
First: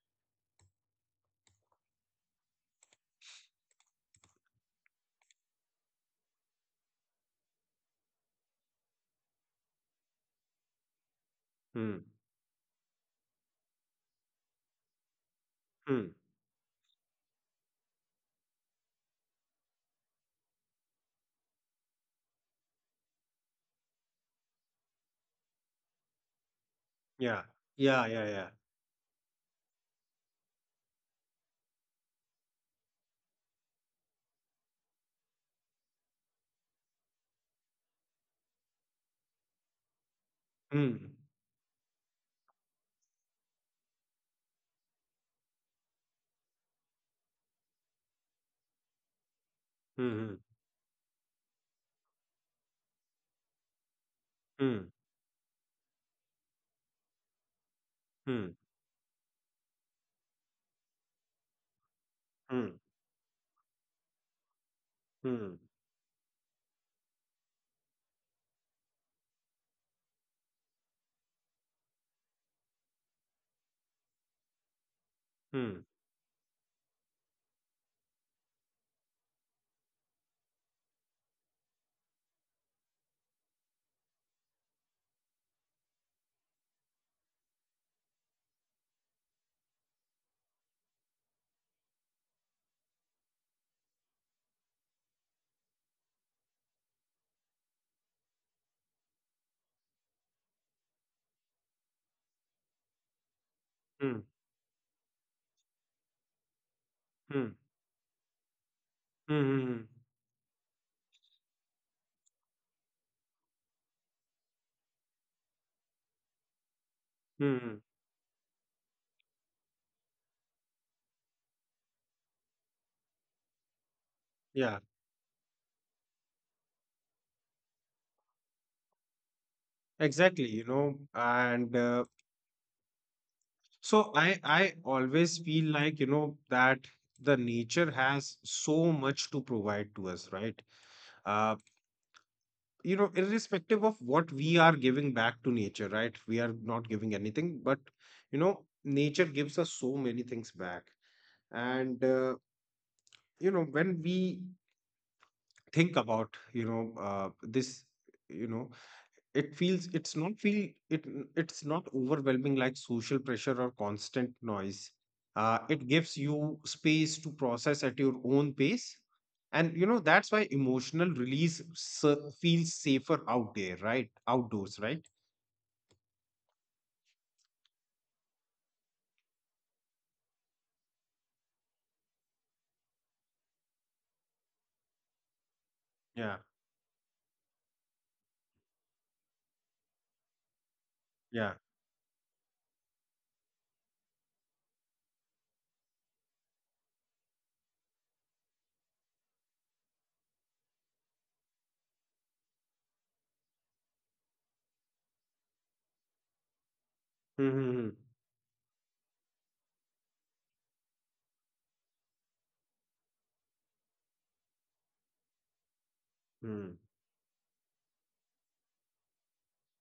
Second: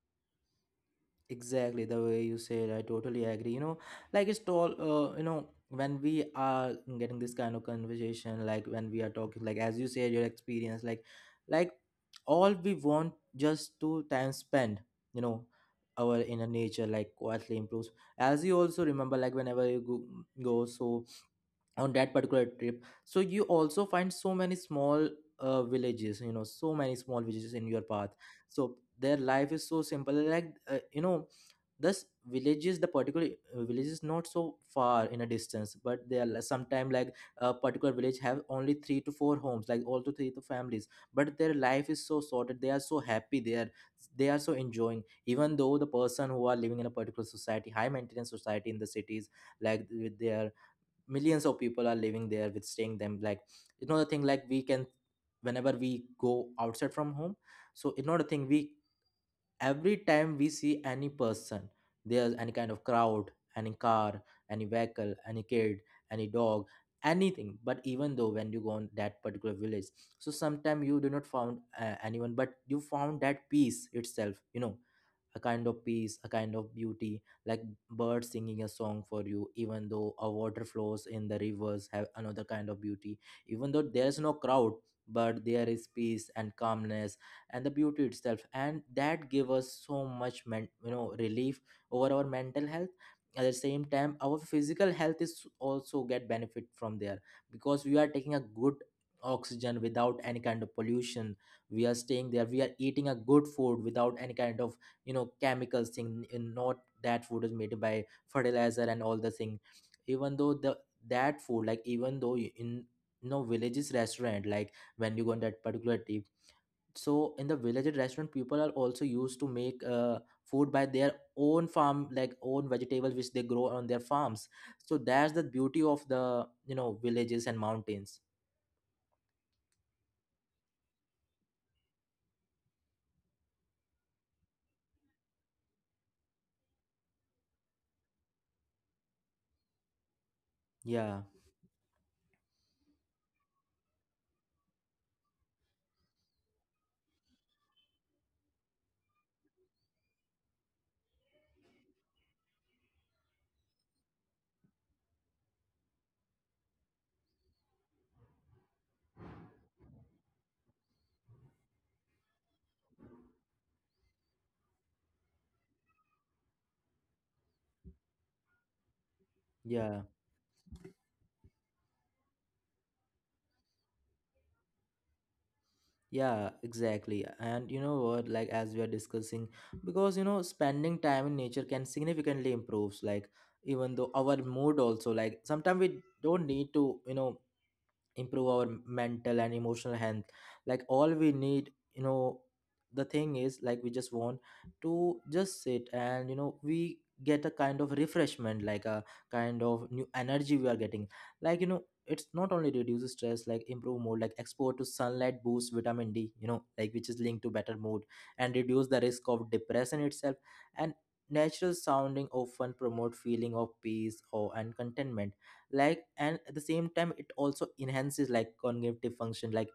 [SPEAKER 1] exactly. The way you said, I totally agree. You know, like it's all, you know, when we are getting this kind of conversation, like when we are talking, like as you said, your experience, like
[SPEAKER 2] Hmm.
[SPEAKER 1] all we want just to time spend, you know,
[SPEAKER 2] Hmm.
[SPEAKER 1] our inner nature, like quietly improves. As you also remember, like whenever you go, so on that particular trip, so you also find so many small villages, you know, so many small
[SPEAKER 2] Yeah.
[SPEAKER 1] villages in your
[SPEAKER 2] Yeah.
[SPEAKER 1] path.
[SPEAKER 2] Yeah. Yeah.
[SPEAKER 1] So their life is so simple, like you know, this villages, the particular village is not so far in a distance. But they are sometimes like a particular village have only three to four homes, like all to three to families.
[SPEAKER 2] Hmm.
[SPEAKER 1] But their life is so sorted. They are so happy. They are, they are so enjoying, even though the person who are living in a particular society, high maintenance society in the cities, like with
[SPEAKER 2] Hmm.
[SPEAKER 1] their millions of people are living there with staying them. Like you know the thing like we
[SPEAKER 2] Hmm.
[SPEAKER 1] can, whenever we go outside from home, so it's not a thing
[SPEAKER 2] Hmm.
[SPEAKER 1] we every time we see any person, there's any
[SPEAKER 2] Hmm.
[SPEAKER 1] kind of crowd, any car, any vehicle, any
[SPEAKER 2] Hmm.
[SPEAKER 1] kid, any dog, anything. But even though when you go on that particular village, so sometimes you do not found anyone, but you found that peace itself, you know, a kind
[SPEAKER 2] Hmm.
[SPEAKER 1] of peace, a kind of beauty, like birds singing a song for you, even though a water flows in the rivers have another kind of beauty. Even though there's no crowd, but there is peace and calmness and the beauty itself. And that give us so much relief over our mental health. At the same time, our physical health is also get benefit from there because we are taking a good oxygen without any kind of pollution. We are staying there. We are eating a good food
[SPEAKER 2] Hmm.
[SPEAKER 1] without
[SPEAKER 2] Hmm.
[SPEAKER 1] any kind of chemicals thing in not that food
[SPEAKER 2] Hmm.
[SPEAKER 1] is made by fertilizer and all the thing.
[SPEAKER 2] Hmm. Hmm.
[SPEAKER 1] Even though the that food, like even though in villages restaurant, like when you go on that particular tip, so in the
[SPEAKER 2] Hmm.
[SPEAKER 1] village restaurant people are also used to make food by their own farm, like own vegetables which they grow on their farms.
[SPEAKER 2] Yeah.
[SPEAKER 1] So that's the beauty of the villages and mountains.
[SPEAKER 2] Exactly. You know, and So I always feel like, you know, that the nature has so much to provide to us, right?
[SPEAKER 1] Yeah,
[SPEAKER 2] Uh, you know, irrespective of what we are giving back to nature, right? We are not giving anything, but, you know, nature gives us so many things back. And you know, when we think about, you know, it feels it's not overwhelming, like social pressure or constant noise. It gives you space to process at your own pace. And, you know,
[SPEAKER 1] yeah,
[SPEAKER 2] that's why emotional feels safer out there, right? Outdoors, right?
[SPEAKER 1] yeah, exactly. And you know what, like as we are discussing, because spending time in nature can significantly improves like, even though our mood also, like sometimes we
[SPEAKER 2] Yeah.
[SPEAKER 1] don't need to, improve our mental and emotional health. Like, all we
[SPEAKER 2] Yeah.
[SPEAKER 1] need, the thing is, like we just want to just sit and we get a kind of refreshment, like a kind of new energy we are getting. Like, it's not only reduces stress, like improve mood, like exposure to sunlight boosts vitamin D, like, which is linked to better
[SPEAKER 2] Mm-hmm.
[SPEAKER 1] mood and reduce the risk of depression itself. And natural sounding often promote feeling of peace or and contentment. Like, and at the
[SPEAKER 2] Hmm.
[SPEAKER 1] same time it also enhances, like, cognitive function. Like,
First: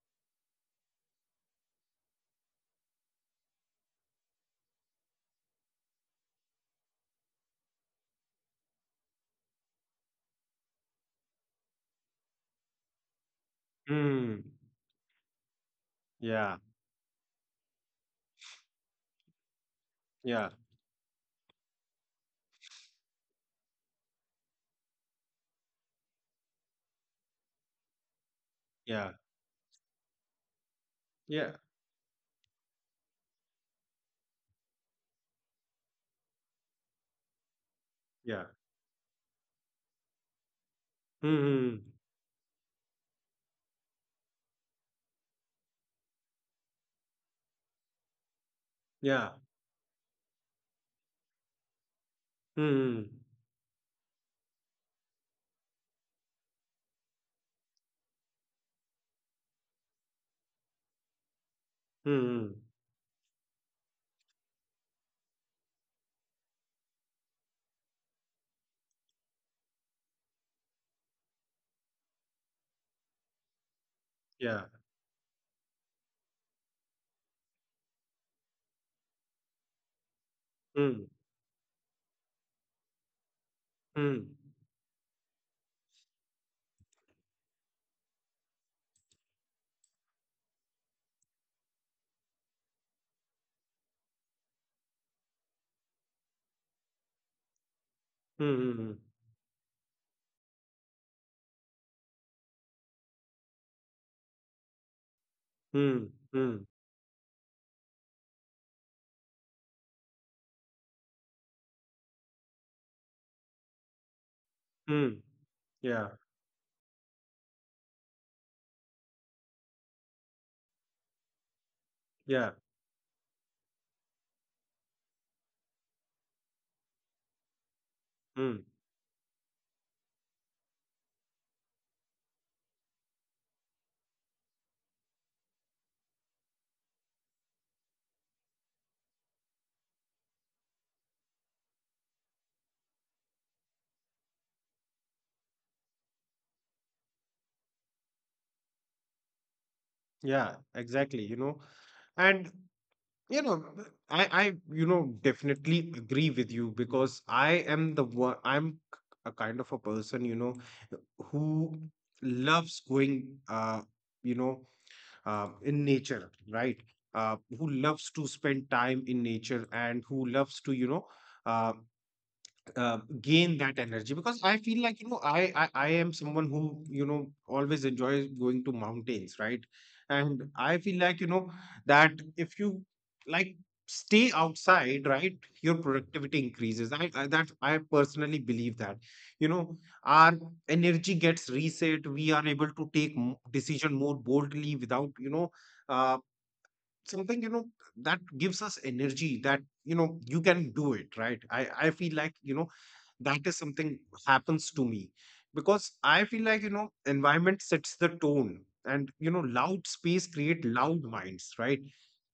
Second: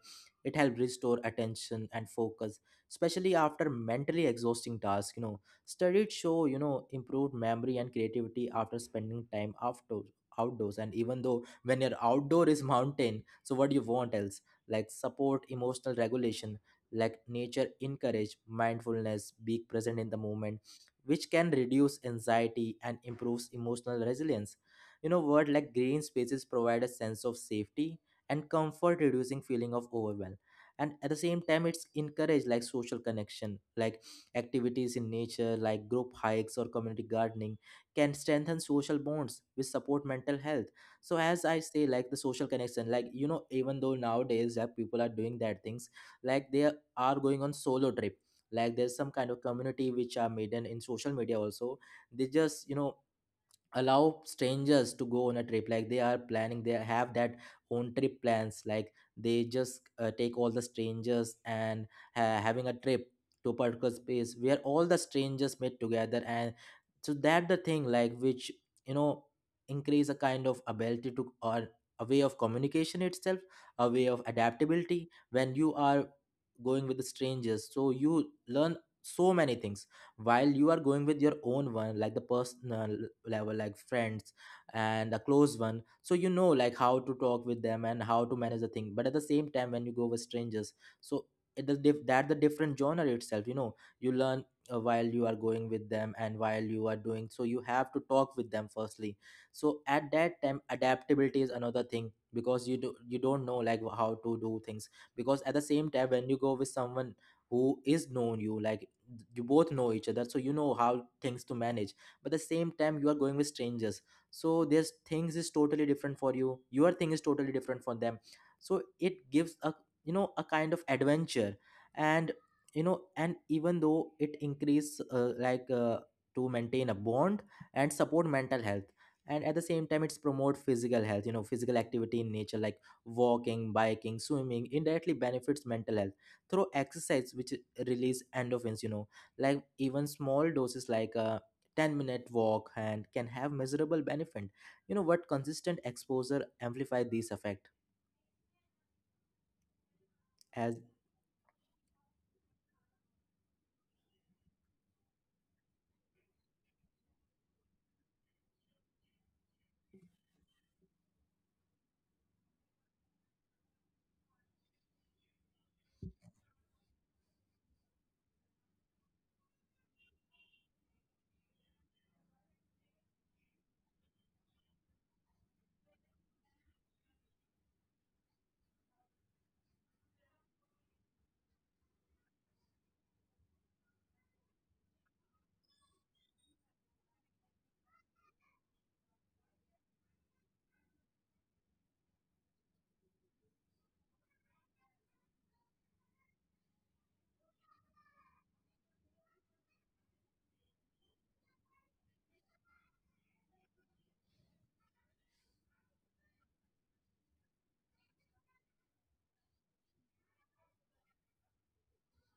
[SPEAKER 1] it helps restore attention and focus, especially after mentally exhausting tasks. Studies show, improved memory and creativity after spending time outdoors, and even though when your outdoor is mountain, so what do you want else?
[SPEAKER 2] Hmm.
[SPEAKER 1] Like, support emotional
[SPEAKER 2] Yeah.
[SPEAKER 1] regulation. Like, nature encourage mindfulness, be present in the
[SPEAKER 2] Yeah.
[SPEAKER 1] moment, which can reduce anxiety and improves emotional resilience, word like green spaces provide a sense of safety and comfort,
[SPEAKER 2] Yeah.
[SPEAKER 1] reducing feeling of overwhelm. And at the same
[SPEAKER 2] Yeah.
[SPEAKER 1] time, it's encourage like social connection, like activities in nature, like group hikes or community gardening, can
[SPEAKER 2] Yeah.
[SPEAKER 1] strengthen social bonds, which support mental health. So as I say,
[SPEAKER 2] Hmm.
[SPEAKER 1] like the social connection, like, even though nowadays that people are doing that things, like they are going on solo trip. Like, there's some kind
[SPEAKER 2] Yeah.
[SPEAKER 1] of community which are made in social media also. They just
[SPEAKER 2] Hmm.
[SPEAKER 1] allow strangers to go on a trip, like they are planning, they have that own trip plans. Like, they just take all the strangers and
[SPEAKER 2] Hmm.
[SPEAKER 1] having a trip to a particular space where all the strangers meet together. And so that the thing, like which you know increase a kind of ability to, or a way of communication itself, a way of
[SPEAKER 2] Yeah.
[SPEAKER 1] adaptability when you are going with the strangers. So you learn so many things while you are going
[SPEAKER 2] Hmm.
[SPEAKER 1] with your own one, like the personal level, like
[SPEAKER 2] Hmm.
[SPEAKER 1] friends and a close one. So like how to talk with them and how to manage the thing. But at the same time when you go with strangers, so it is that the different genre itself. You learn, while you are going with them, and while you are doing so, you have to talk with them
[SPEAKER 2] Hmm.
[SPEAKER 1] firstly. So at that time adaptability is another thing, because you don't know like how to do things, because at the same time
[SPEAKER 2] Hmm.
[SPEAKER 1] when you go with
[SPEAKER 2] Hmm.
[SPEAKER 1] someone who is known you, like you both know each other, so you know how things to manage. But at the same time, you are going with strangers, so there's
[SPEAKER 2] Mm.
[SPEAKER 1] things is totally
[SPEAKER 2] Yeah,
[SPEAKER 1] different for you, your thing is totally different for them. So it gives a you know a kind of adventure. And
[SPEAKER 2] yeah,
[SPEAKER 1] and even though it increase like to maintain a bond and support mental
[SPEAKER 2] mm,
[SPEAKER 1] health. And at the same time it's promote physical health, physical activity in nature like walking, biking, swimming indirectly benefits mental health through exercise, which release endorphins. Like, even small doses, like a 10-minute walk and can have measurable benefit, you know what, consistent exposure amplify these effect.
[SPEAKER 2] yeah,
[SPEAKER 1] As
[SPEAKER 2] exactly, you know. And, you know, I you know, definitely agree with you, because I am the one. A kind of a person, you know, who loves going you know, in nature, right? Who loves to spend time in nature, and who loves to, you know, uh, gain that energy. Because I feel like, you know, I am someone who, you know, always enjoys going to mountains, right? And I feel like, you know, that if you, like, stay outside, right, your productivity increases. I that I personally believe that, you know, our energy gets reset. We are able to take decision more boldly without, you know, uh, something, you know, that gives us energy, that, you know, you can do it, right? I feel like, you know, that is something happens to me. Because I feel like, you know, environment sets the tone. And, you know, loud space create loud minds, right?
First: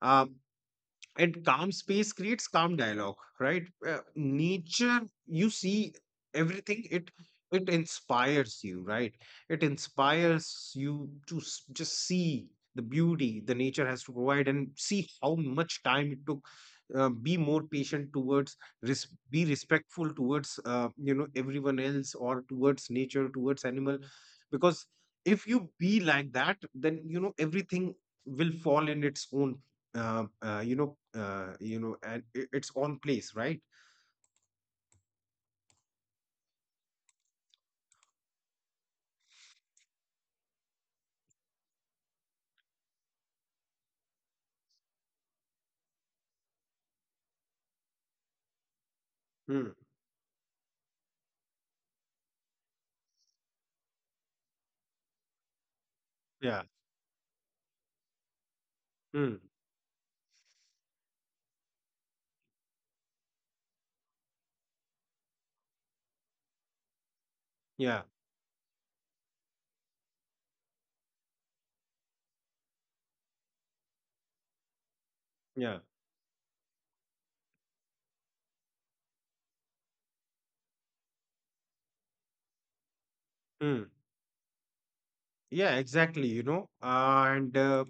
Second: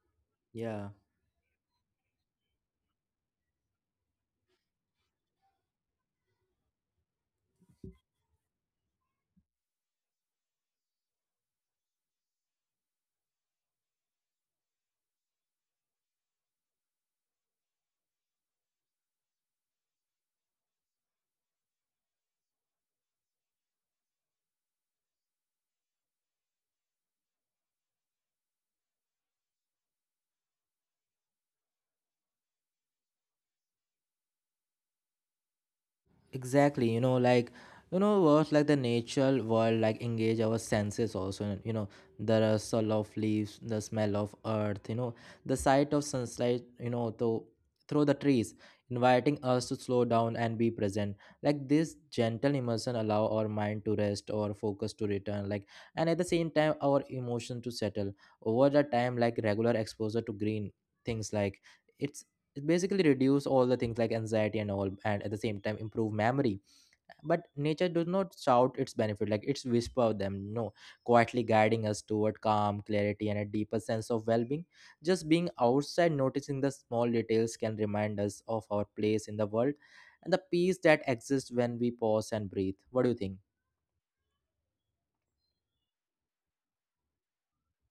[SPEAKER 2] Uh,
[SPEAKER 1] Yeah,
[SPEAKER 2] and calm space creates calm dialogue, right? Nature, you see, everything, it inspires you, right? It inspires you to just see the beauty the nature has to provide, and see how much time it took. Be more patient towards, be respectful towards, you know, everyone else, or towards nature, towards animal. Because if you be like that, then, you know, everything will fall in its own, you know, and I- its own place, right?
[SPEAKER 1] exactly. You know what, like the natural world, like engage our senses also, and, the rustle of leaves, the smell of earth, the sight of sunlight, though through the trees, inviting us
[SPEAKER 2] Mm,
[SPEAKER 1] to slow down and be present. Like, this gentle immersion allow our mind to rest, our focus to return, like, and at the same
[SPEAKER 2] yeah,
[SPEAKER 1] time our emotion to settle over the time.
[SPEAKER 2] mm,
[SPEAKER 1] Like regular exposure to green things, like it's it basically reduce all the things like anxiety and all, and at the same time improve memory. But nature
[SPEAKER 2] yeah,
[SPEAKER 1] does not shout its benefit, like it's whisper them, no, quietly guiding us toward calm clarity and a deeper sense of well-being. Just being
[SPEAKER 2] yeah,
[SPEAKER 1] outside, noticing the small details, can remind us of our place in the world and the peace that exists when we pause and breathe. What do you think?
[SPEAKER 2] mm, yeah, exactly. You know, and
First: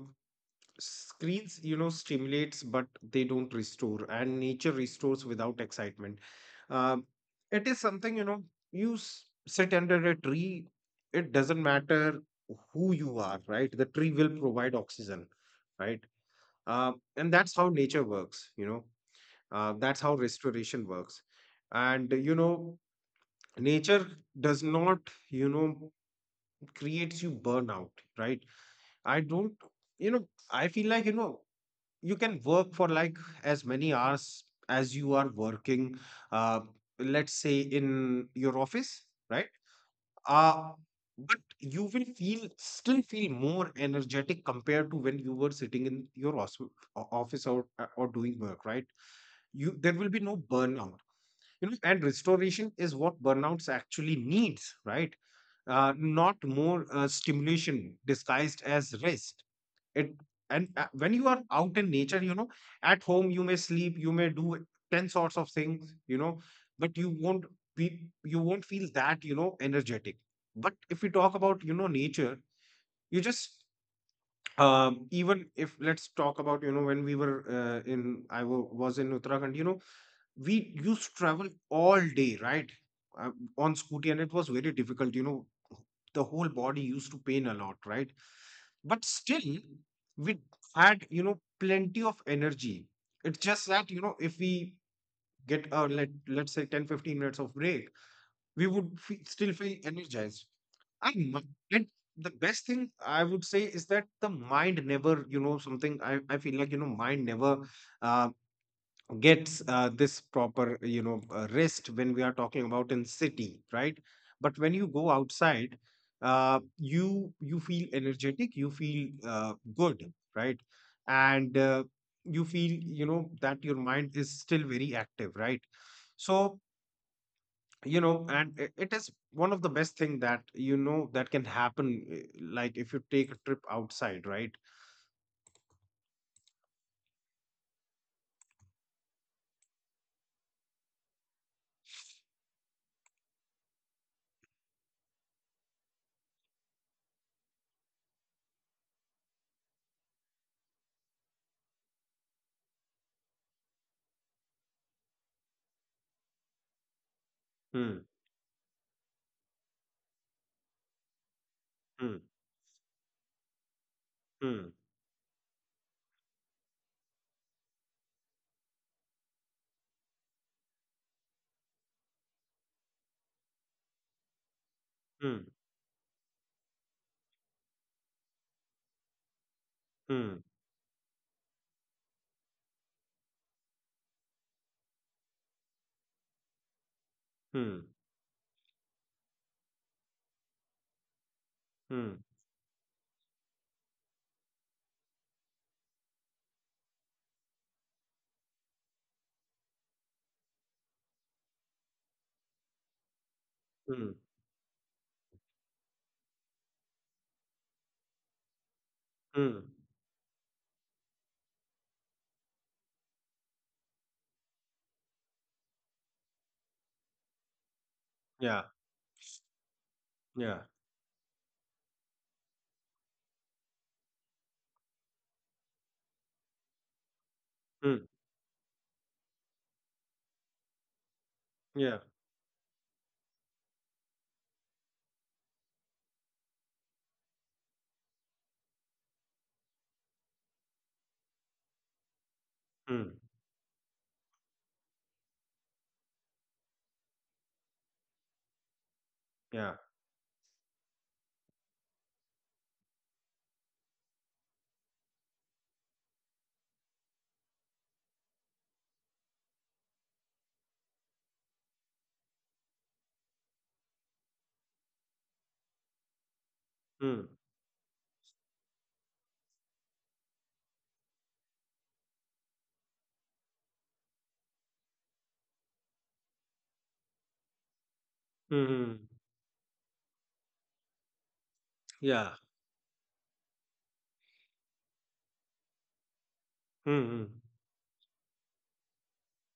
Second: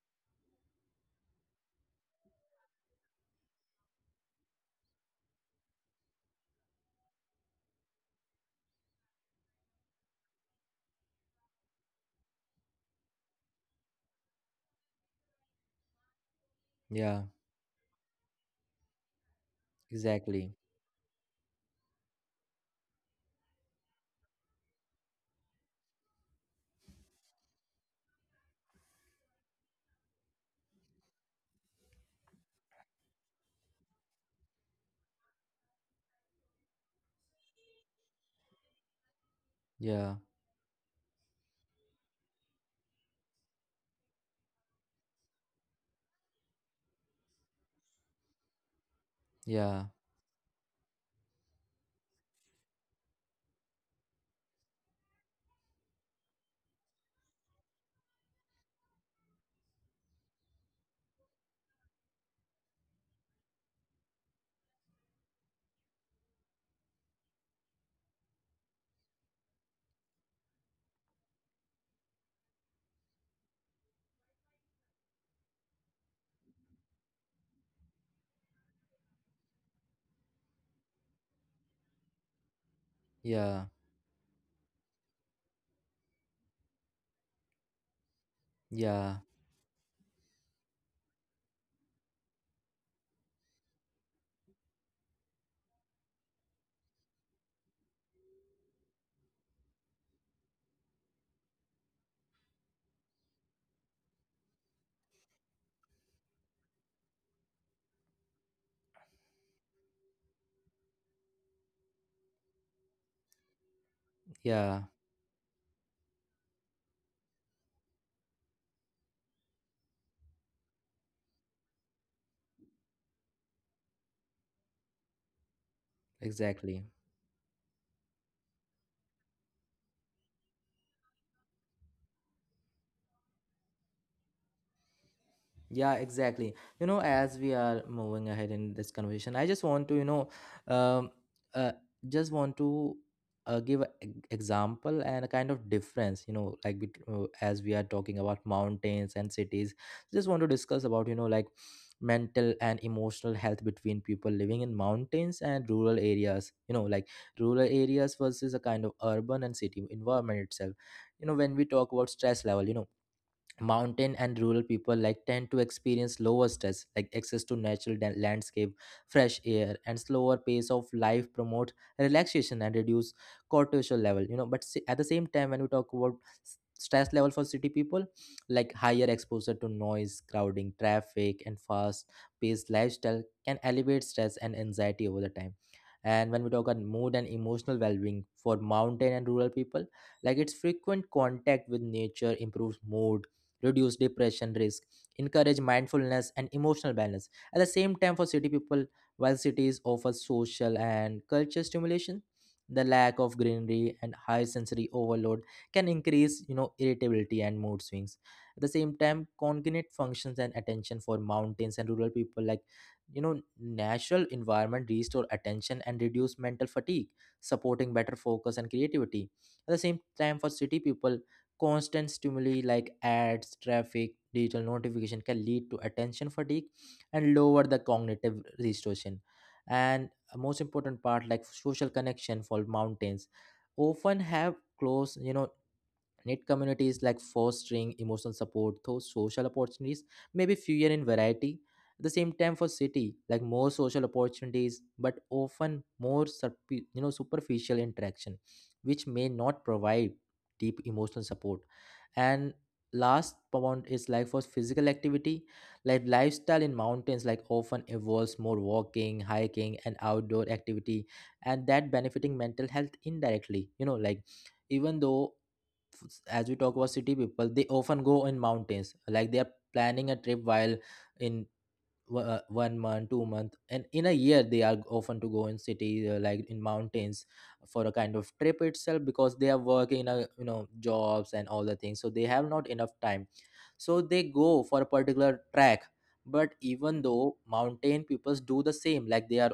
[SPEAKER 2] screens, you know, stimulates, but they don't restore, and nature restores without excitement. Um, it is something, you know, you sit under a tree, it doesn't matter who you are, right? The tree will provide oxygen, right?
[SPEAKER 1] Yeah,
[SPEAKER 2] And that's how nature works, you know. That's how
[SPEAKER 1] exactly.
[SPEAKER 2] restoration works. And, you know, nature does not, you know, creates you burnout, right? I don't, you know, I feel like, you know, you can work for, like, as many hours as you are working, uh, let's say in your office, right?
[SPEAKER 1] Yeah,
[SPEAKER 2] Uh, but you will feel still feel more energetic compared to when you were sitting in your office, or doing work, right? you
[SPEAKER 1] yeah,
[SPEAKER 2] there will be no burnout, you know. And restoration is what burnouts actually needs, right? Not more stimulation disguised as rest. It and when you are out in nature, you know, at home you may sleep, you may do 10 sorts of things, you know, but you won't be, you won't feel that, you know, energetic. But if we talk about, you know, nature, you just, even if, let's talk about, you know, when we were in I was in uttarakhand, you know, we used to travel all day, right? Uh,
[SPEAKER 1] yeah,
[SPEAKER 2] on scooty, and it was very difficult. You know, the whole body used to pain a lot, right? But
[SPEAKER 1] yeah,
[SPEAKER 2] still, we had, you know, plenty of energy. It's just that, you know, if we get, let's say 10 to 15 minutes of break, we would fe still feel energized. and, mi- and the best thing I would say is that the mind never you know something I feel like, you know, mind never uh, gets this proper, you know, rest when we are talking about in city, right? But when you
[SPEAKER 1] yeah,
[SPEAKER 2] go outside, you, you feel energetic, you feel good, right? And you feel, you know, that your mind is still very active, right? So,
[SPEAKER 1] exactly.
[SPEAKER 2] you know, and it is one of the best thing that, you know, that can happen, eh, like if you take a trip outside, right?
[SPEAKER 1] Yeah, exactly. You know, as we are moving ahead in this conversation, I just want to, um, uh, just want to give an example and a kind of difference, like, as we are talking about mountains and cities, just want to discuss about, like mental and emotional health between people living in mountains and rural areas, like rural
[SPEAKER 2] Hmm.
[SPEAKER 1] areas versus a kind of urban and city environment itself. You know, when we talk
[SPEAKER 2] Hmm.
[SPEAKER 1] about stress level, mountain and
[SPEAKER 2] Hmm.
[SPEAKER 1] rural people like tend to experience lower stress, like access to natural landscape, fresh air and slower pace of life promote relaxation and reduce cortisol level, but at the same
[SPEAKER 2] Hmm.
[SPEAKER 1] time when we talk about stress level for city people, like higher exposure to noise,
[SPEAKER 2] Hmm.
[SPEAKER 1] crowding, traffic and fast paced lifestyle can elevate stress and anxiety over the time. And when we talk about mood and
[SPEAKER 2] Hmm.
[SPEAKER 1] emotional well-being for mountain and rural people, like its frequent contact with
[SPEAKER 2] Hmm.
[SPEAKER 1] nature improves mood, reduce depression risk, encourage mindfulness and emotional balance. At the same time, for city people, while cities offer social and cultural stimulation, the lack of greenery
[SPEAKER 2] Hmm.
[SPEAKER 1] and high sensory overload can increase, irritability and mood swings. At the same time,
[SPEAKER 2] Hmm.
[SPEAKER 1] cognitive functions and attention for mountains and rural people, like natural environment restore attention and reduce mental fatigue, supporting better
[SPEAKER 2] Yeah.
[SPEAKER 1] focus and creativity. At the same time
[SPEAKER 2] Yeah.
[SPEAKER 1] for city people, constant stimuli like ads, traffic, digital notification can lead to attention fatigue and lower the
[SPEAKER 2] Mm.
[SPEAKER 1] cognitive restoration. And a most important part, like social
[SPEAKER 2] Yeah.
[SPEAKER 1] connection for mountains, often have close, Need communities, like fostering emotional support through social opportunities, maybe fewer in variety. At the same time, for
[SPEAKER 2] Mm.
[SPEAKER 1] city, like more social opportunities, but often more superficial interaction, which may not
[SPEAKER 2] Yeah.
[SPEAKER 1] provide deep emotional support. And last point is like for physical activity, like lifestyle in mountains, like often involves more walking, hiking, and outdoor activity, and that benefiting mental health indirectly. You know, like even though as we talk about city
[SPEAKER 2] Mm.
[SPEAKER 1] people, they often go in mountains, like they are planning a trip while in one month 2 month, and in a year, they are often to go in city, like in mountains for a kind of trip
[SPEAKER 2] Mm.
[SPEAKER 1] itself, because they are working in a jobs and all the things, so
[SPEAKER 2] Yeah.
[SPEAKER 1] they have not enough time, so they go for a particular track. But even
[SPEAKER 2] Mm.
[SPEAKER 1] though mountain peoples do the same, like they are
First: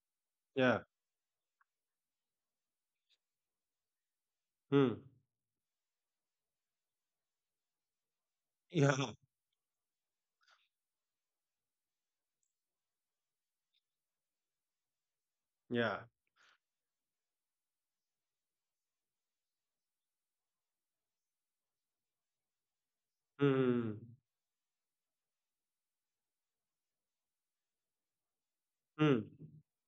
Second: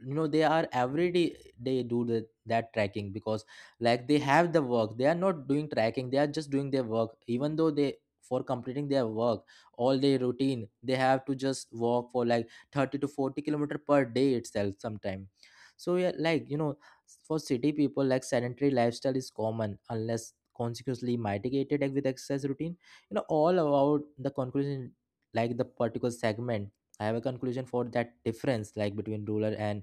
[SPEAKER 1] you know they are
[SPEAKER 2] Yeah.
[SPEAKER 1] every day, they do that tracking, because like they have the
[SPEAKER 2] Mm.
[SPEAKER 1] work, they are not doing tracking, they are just doing their work, even though they, for completing their
[SPEAKER 2] Yeah.
[SPEAKER 1] work, all day routine they have to just walk for like 30 to 40 kilometer per day itself sometime.
[SPEAKER 2] Yeah.
[SPEAKER 1] So yeah, like, for city people like sedentary lifestyle is common, unless consequently mitigated with exercise routine, all
[SPEAKER 2] Mm.
[SPEAKER 1] about the conclusion, like the particular segment. I have a conclusion for that difference, like
[SPEAKER 2] Mm.
[SPEAKER 1] between rural and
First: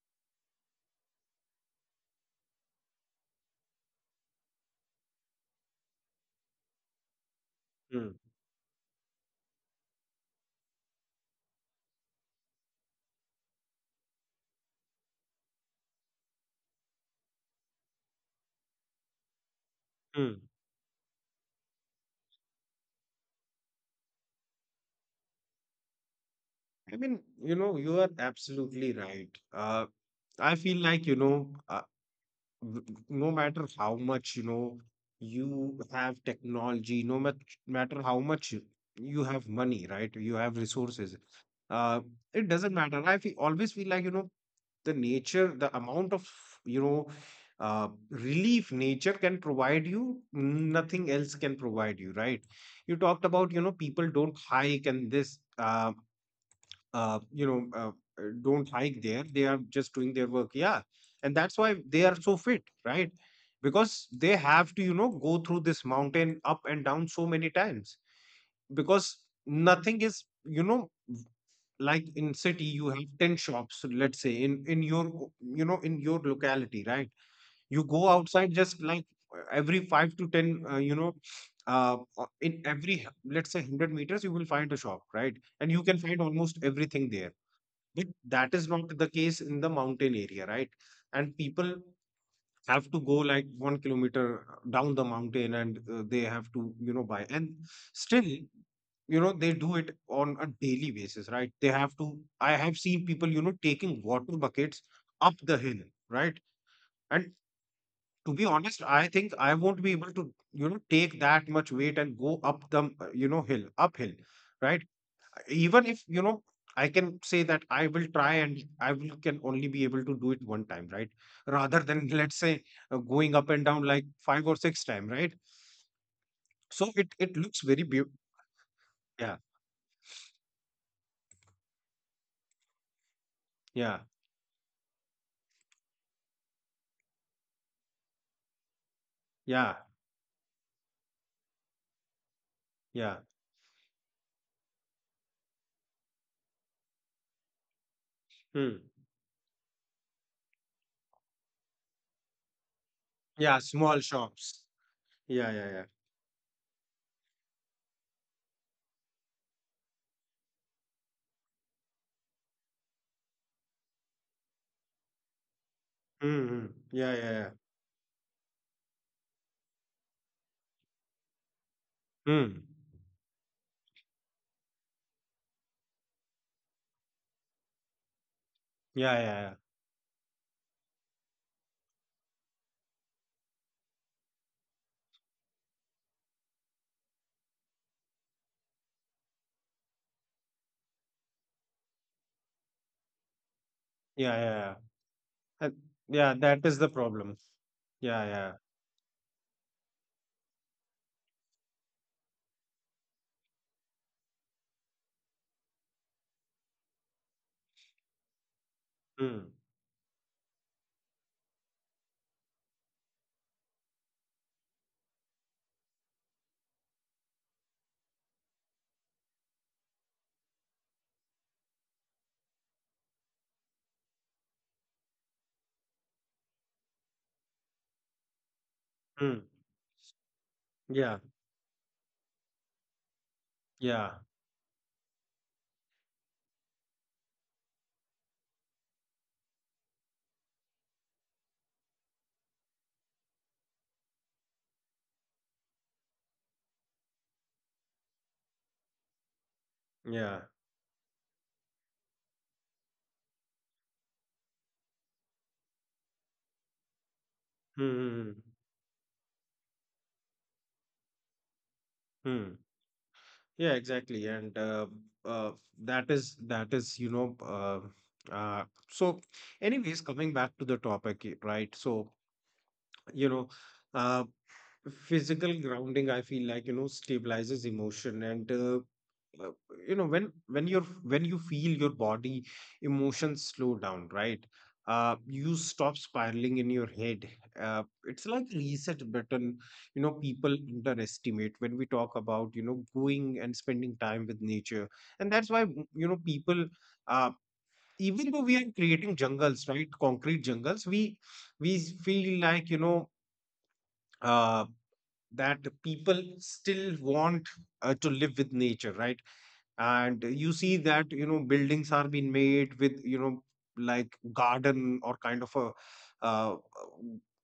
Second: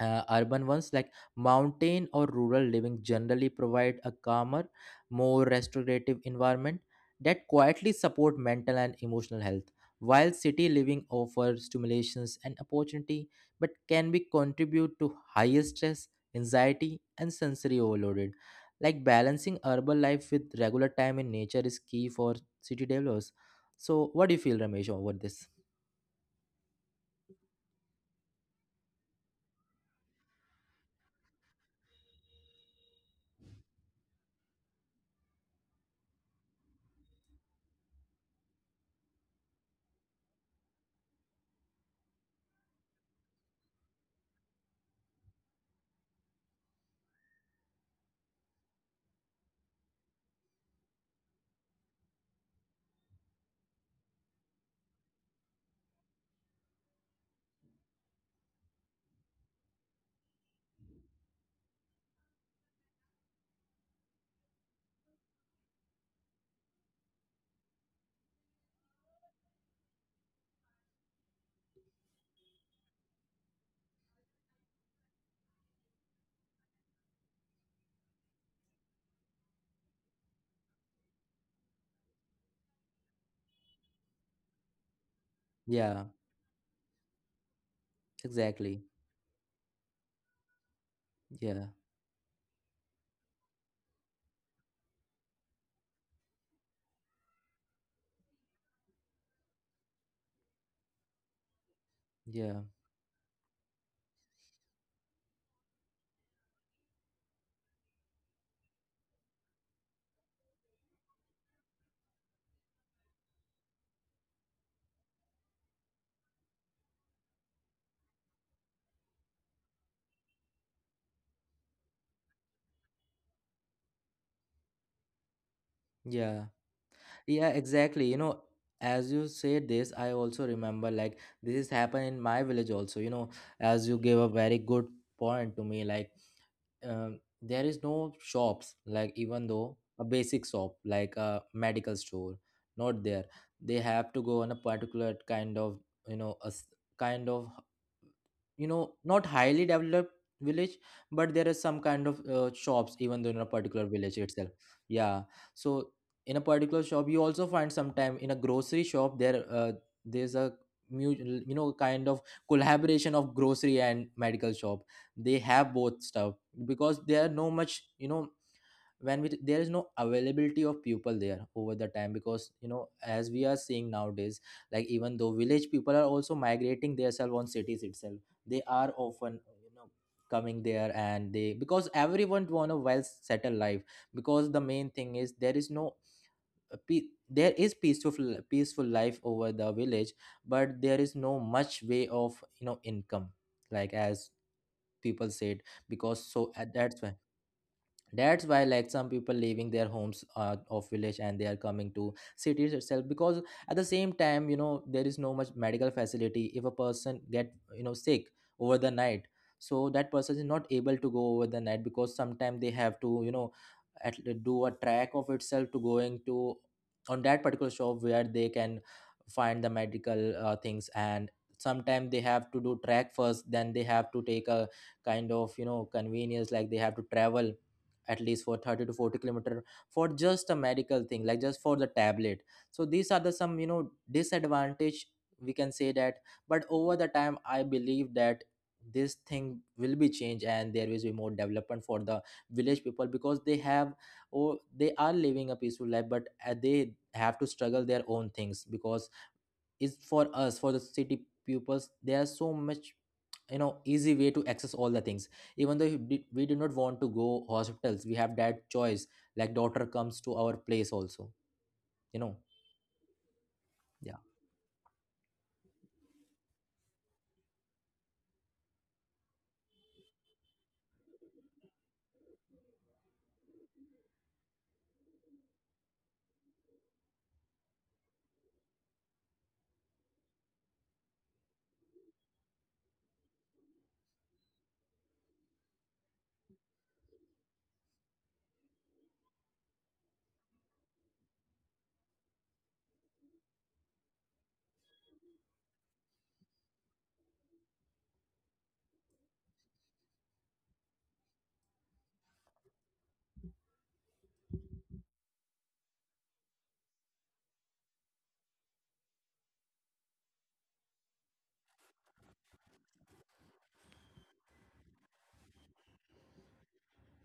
[SPEAKER 1] urban ones, like mountain or rural living generally provide a calmer, more restorative environment that quietly
[SPEAKER 2] Mm.
[SPEAKER 1] support mental and emotional health, while city living offers stimulations and opportunity but can be contribute to higher stress, anxiety and sensory overloaded. Like balancing urban life
[SPEAKER 2] Mm.
[SPEAKER 1] with regular time in nature is key for city developers. So what do you feel, Ramesh, over this?
[SPEAKER 2] I mean, you know, you are absolutely right. I feel like, you know, no matter how much, you know, you have technology, no mat matter how much you have money, right? You have resources. Uh, it doesn't matter. Always feel like, you know, the nature, the amount of, you know, relief nature can provide you, nothing else can provide you, right? You talked about, you know, people don't hike, and this, you know, don't hike there. They are just doing their work. Yeah. And that's why they are so fit, right? Because they have to, you know, go through this mountain up and down so many times. Because nothing is, you know, like in city you have 10 shops, let's say, in your you know, in your locality, right? You go outside, just like, every 5 to 10, in every let's say 100 meters, you will find a shop, right? And you can
[SPEAKER 1] Yeah,
[SPEAKER 2] find almost everything there. But that is
[SPEAKER 1] exactly.
[SPEAKER 2] not the case in the mountain area, right? And
[SPEAKER 1] Yeah,
[SPEAKER 2] people have to go like one kilometer down the mountain. And they have to, you know, buy. And still, you know, they do it on a daily basis, right? They have to, I
[SPEAKER 1] yeah,
[SPEAKER 2] have seen people, you know, taking water buckets up the hill, right? And to be honest, I think I won't be able to, you know, take that much weight and go up the, you know, hill uphill, right? Even if, you know, I can say that I will try, and I will, can only be able to do it one time, right? Rather than let's say going up and down like five or six time, right?
[SPEAKER 1] yeah,
[SPEAKER 2] So it
[SPEAKER 1] yeah,
[SPEAKER 2] looks very
[SPEAKER 1] exactly. You
[SPEAKER 2] beautiful.
[SPEAKER 1] know, as you
[SPEAKER 2] Yeah.
[SPEAKER 1] said this, I also remember like this has happened in my village also, you know, as you
[SPEAKER 2] Yeah.
[SPEAKER 1] gave a very good point to me, like there is no shops like even though
[SPEAKER 2] Yeah.
[SPEAKER 1] a basic shop like a medical store not
[SPEAKER 2] Yeah.
[SPEAKER 1] there. They have to go on a particular kind of, you know, kind of, you
[SPEAKER 2] Hmm.
[SPEAKER 1] know, not highly developed village, but there is some kind of shops even though in a
[SPEAKER 2] Yeah,
[SPEAKER 1] particular
[SPEAKER 2] small
[SPEAKER 1] village itself.
[SPEAKER 2] shops.
[SPEAKER 1] Yeah,
[SPEAKER 2] Yeah. Yeah.
[SPEAKER 1] so
[SPEAKER 2] Yeah.
[SPEAKER 1] in a particular shop you also find sometime in a grocery shop there, there's a you know, kind of collaboration of grocery and medical shop. They have both stuff
[SPEAKER 2] Mm-hmm.
[SPEAKER 1] because
[SPEAKER 2] Yeah.
[SPEAKER 1] there are
[SPEAKER 2] Yeah.
[SPEAKER 1] no
[SPEAKER 2] Yeah.
[SPEAKER 1] much, you know, when we there is no availability of people there over the time, because,
[SPEAKER 2] Mm.
[SPEAKER 1] you know, as we are seeing nowadays, like even though village people are also migrating themselves on cities itself. They are
[SPEAKER 2] Yeah.
[SPEAKER 1] often,
[SPEAKER 2] Yeah. Yeah.
[SPEAKER 1] you know, coming there, and they because everyone want a well settled life, because the main thing is there is no uh, pe- there is peaceful life over the village, but there is no much way of, you know, income, like as
[SPEAKER 2] Yeah. Yeah. Yeah.
[SPEAKER 1] people said.
[SPEAKER 2] Uh,
[SPEAKER 1] Because
[SPEAKER 2] yeah,
[SPEAKER 1] so
[SPEAKER 2] that
[SPEAKER 1] at
[SPEAKER 2] is the
[SPEAKER 1] that's why
[SPEAKER 2] problem. Yeah.
[SPEAKER 1] that's
[SPEAKER 2] Yeah.
[SPEAKER 1] why like some people leaving their homes of village and they are coming to cities itself, because at the same time, you know, there is no much medical facility. If a person get, you know, sick over the night,
[SPEAKER 2] Mm.
[SPEAKER 1] so that person is not able to go over the night, because sometimes they have to, you know, at, do a track of itself to going to on that particular shop where they can find the medical things. And sometimes they have to do track first, then they have to take a kind of, you know, convenience, like they have to travel at least for 30 to 40
[SPEAKER 2] Mm.
[SPEAKER 1] kilometer for just a medical
[SPEAKER 2] Yeah.
[SPEAKER 1] thing, like just for the tablet. So these are the some, you know,
[SPEAKER 2] Yeah.
[SPEAKER 1] disadvantage, we can say that. But over the time I believe that this thing will be changed, and there will be more development for the village people, because they have or they are living a peaceful life, but they have to struggle their own things, because it's
[SPEAKER 2] Yeah.
[SPEAKER 1] for us, for the city pupils, there are so much, you know, easy way to access all the things. Even though we do not want to go hospitals,
[SPEAKER 2] Mm-hmm.
[SPEAKER 1] we have that choice, like daughter comes to our place also, you know.
[SPEAKER 2] Yeah, exactly.
[SPEAKER 1] Yeah,
[SPEAKER 2] And uh, that is, you know, uh, so anyways, coming back to the topic, right? So, you know, uh, physical grounding, I feel like, stabilizes emotion and uh, uh, you know when when you're, when you feel your body, emotions slow down, right? You stop spiraling in your head. Uh it's like reset button. You know, people underestimate when we talk about, you know, going and spending time with nature. And that's why, you know, people, uh even though we are creating jungles, right, concrete jungles, we feel like, you know, uh that the people still want, to live with nature, right? And you see that, you know, buildings are being made with, you know, like garden or kind of a, uh,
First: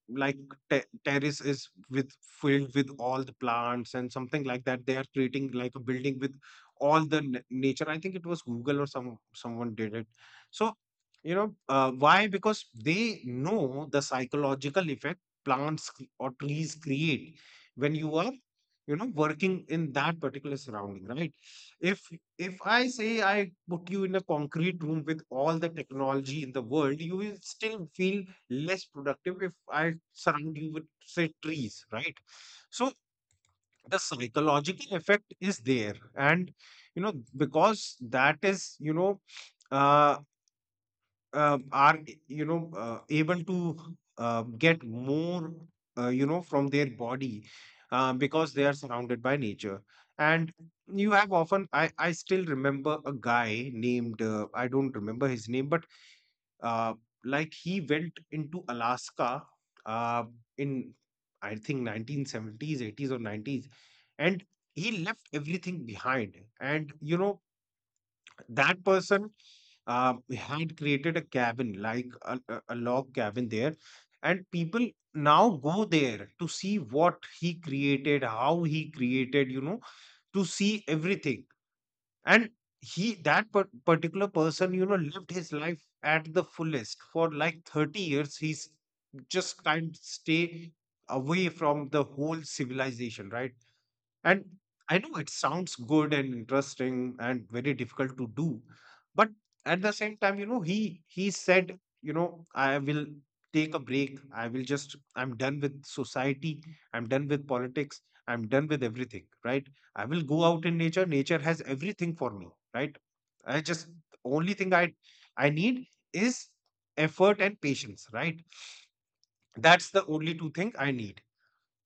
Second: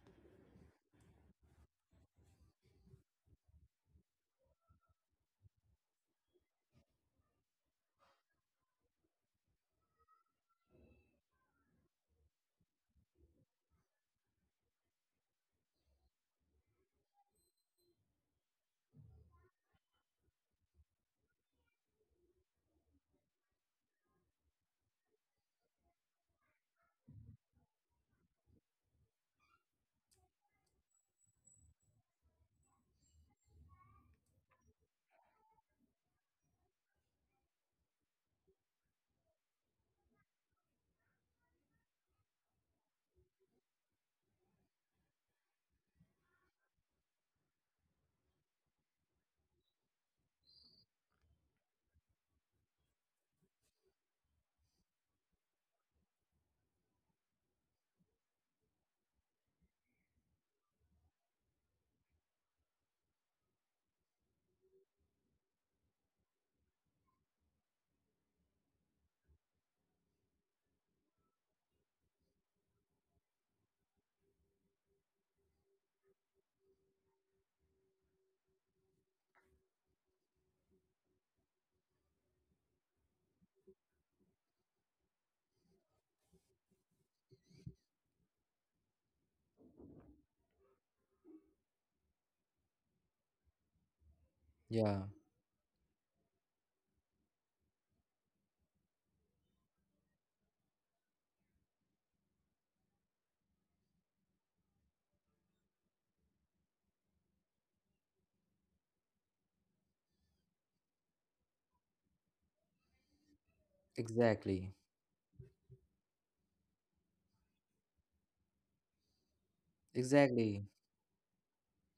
[SPEAKER 2] like, terrace is with filled with all the plants and something like that. They are creating like a building with all the nature. I think it was Google or some someone did it. So, why? Because they know the psychological effect plants cre- or trees create when you are, you know, working in that particular surrounding, right? if if I say I put you in a concrete room with all the technology in the world, you will still feel less productive if I surround you with, say, trees, right? So the psychological effect is there. And, you know, because that is, you know, uh, are, you know, able to, get more, from their body, because they are surrounded by nature. And you have often, I still remember a guy named, I don't remember his name, but, uh, like he went into Alaska, uh, in, I think, 1970s, 80s or 90s. And he left everything behind, and, you know, that person, had created a cabin, like a, a log cabin there. And people now go there to see what he created, how he created, you know, to see everything. And he, that particular person, you know, lived his life at the fullest for like 30 years. He's just kind of stay away from the whole civilization, right? And
[SPEAKER 1] yeah,
[SPEAKER 2] I know it sounds good and interesting and very difficult to do, but at the same time, you know, he said, you know, I will take a break. I will just, I'm done with society. I'm done with politics. I'm done with everything, right? I will go out in nature. Nature has everything for me, right? I just, the only
[SPEAKER 1] exactly,
[SPEAKER 2] thing I need is effort and patience, right? That's the only two
[SPEAKER 1] exactly.
[SPEAKER 2] things I need.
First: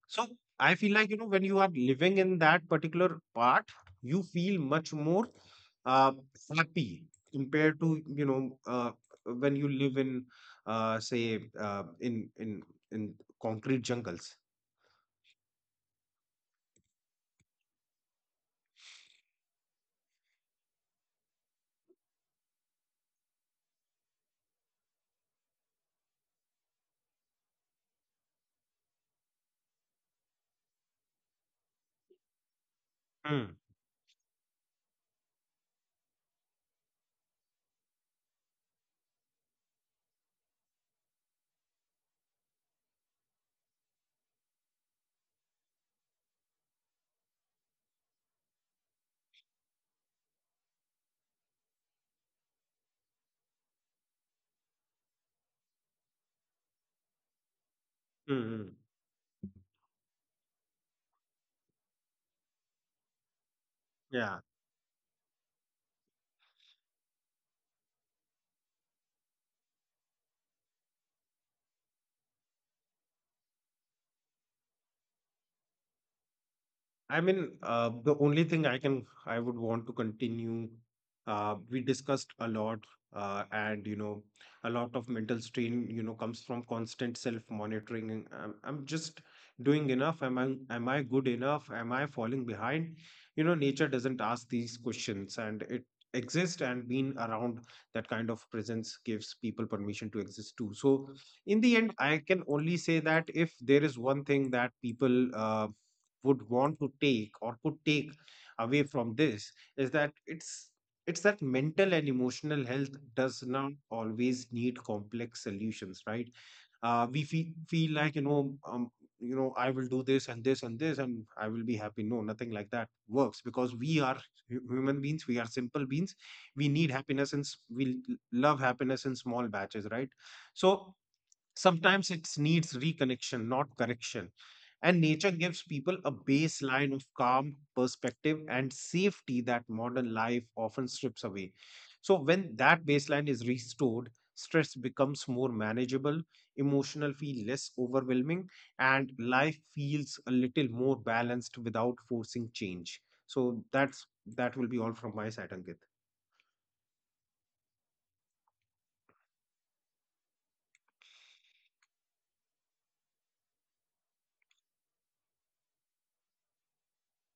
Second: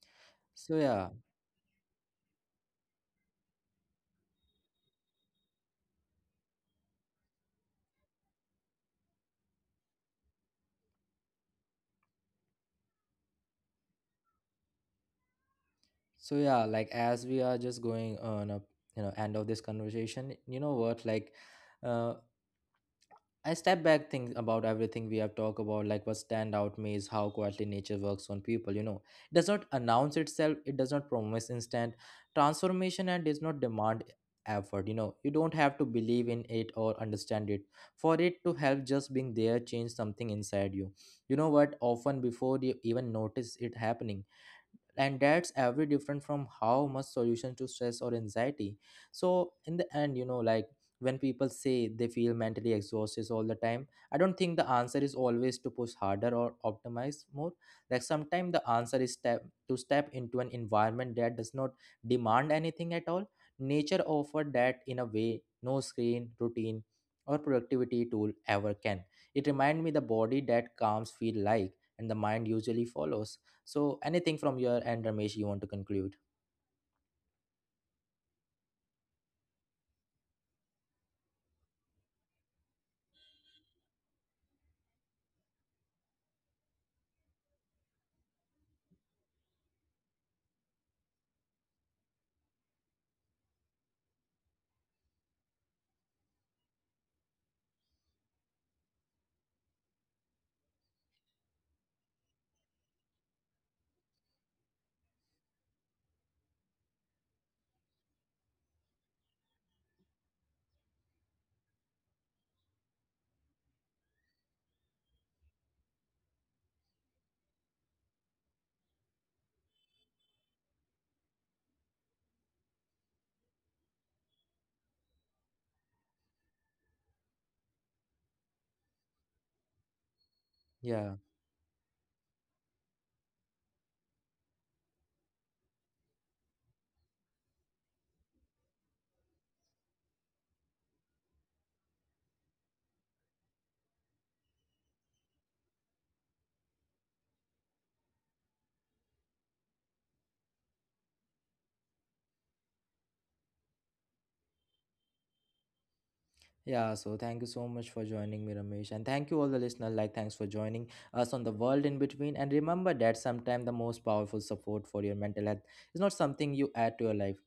[SPEAKER 2] So I
[SPEAKER 1] So
[SPEAKER 2] feel
[SPEAKER 1] yeah,
[SPEAKER 2] like, you know, when you are living in that particular part, you feel much more, uh, happy compared to, you know, when you live in, say, in concrete jungles.
[SPEAKER 1] so yeah, like as we are just going on a, you know, end of this conversation, you know what, like uh, I step back, think about everything we have talked about, like what stand out me is how quietly nature works on people, you know. It does not announce itself, it does not promise instant transformation and does
[SPEAKER 2] Mm,
[SPEAKER 1] not demand effort, you know. You don't have to believe in it or understand it for it to help. Just being there change something inside you. You know what? Often before you even notice it happening, and that's every different from how much solution to stress or anxiety. So in the end, you know, like when people say they feel mentally exhausted all the time, I don't think the answer is always to push harder or optimize more. Like
[SPEAKER 2] mm,
[SPEAKER 1] sometimes the
[SPEAKER 2] mm.
[SPEAKER 1] answer is step into an environment that does not demand anything at all. Nature
[SPEAKER 2] Yeah.
[SPEAKER 1] offered that in a way no screen routine or productivity tool ever can. It reminds me the body that calms feel like, and the mind usually follows. So, anything from your end, Ramesh, you want to conclude?
[SPEAKER 2] I mean, the only thing I can, I would want to continue. We discussed a lot, and you know, a lot of mental strain, you know, comes from constant self-monitoring. And I'm just doing enough. Am I good enough? Am I falling behind? You know, nature doesn't ask these questions, and it exists. And being around that kind of presence gives people permission to exist too. So, in the end, I can only say that if there is one thing that people, would want to take or could take away from this is that it's that mental and emotional health does not always need complex solutions, right? We feel like, you know, I will do this and this and this and I will be happy. No, nothing like that works because we are human beings. We are simple beings. We need happiness, and we love happiness in small batches, right? So
[SPEAKER 1] Yeah.
[SPEAKER 2] sometimes it needs reconnection, not correction. And nature gives people a baseline of calm, perspective, and safety that modern life often strips away. So, when that baseline is restored, stress becomes more manageable, emotional feel less overwhelming, and life feels a little more balanced without forcing change. So, that will be all from my side, Ankit.
[SPEAKER 1] Yeah, so thank you so much for joining me, Ramesh. And thank you all the listeners. Like, thanks for joining us on the world in between. And remember that sometimes the most powerful support for your mental health is not something you add to your life,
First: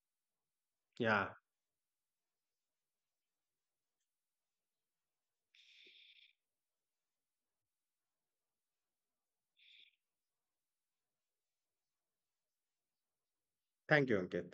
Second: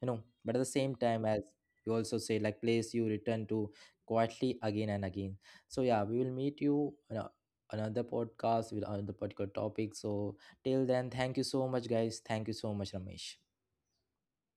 [SPEAKER 1] you know, but at the same time
[SPEAKER 2] Yeah.
[SPEAKER 1] as you also say, like place you return to quietly again and again. So yeah, we will meet you on a- another podcast with another particular topic. So till then, thank you so much, guys. Thank you so much, Ramesh.
[SPEAKER 2] Thank you, Ankit.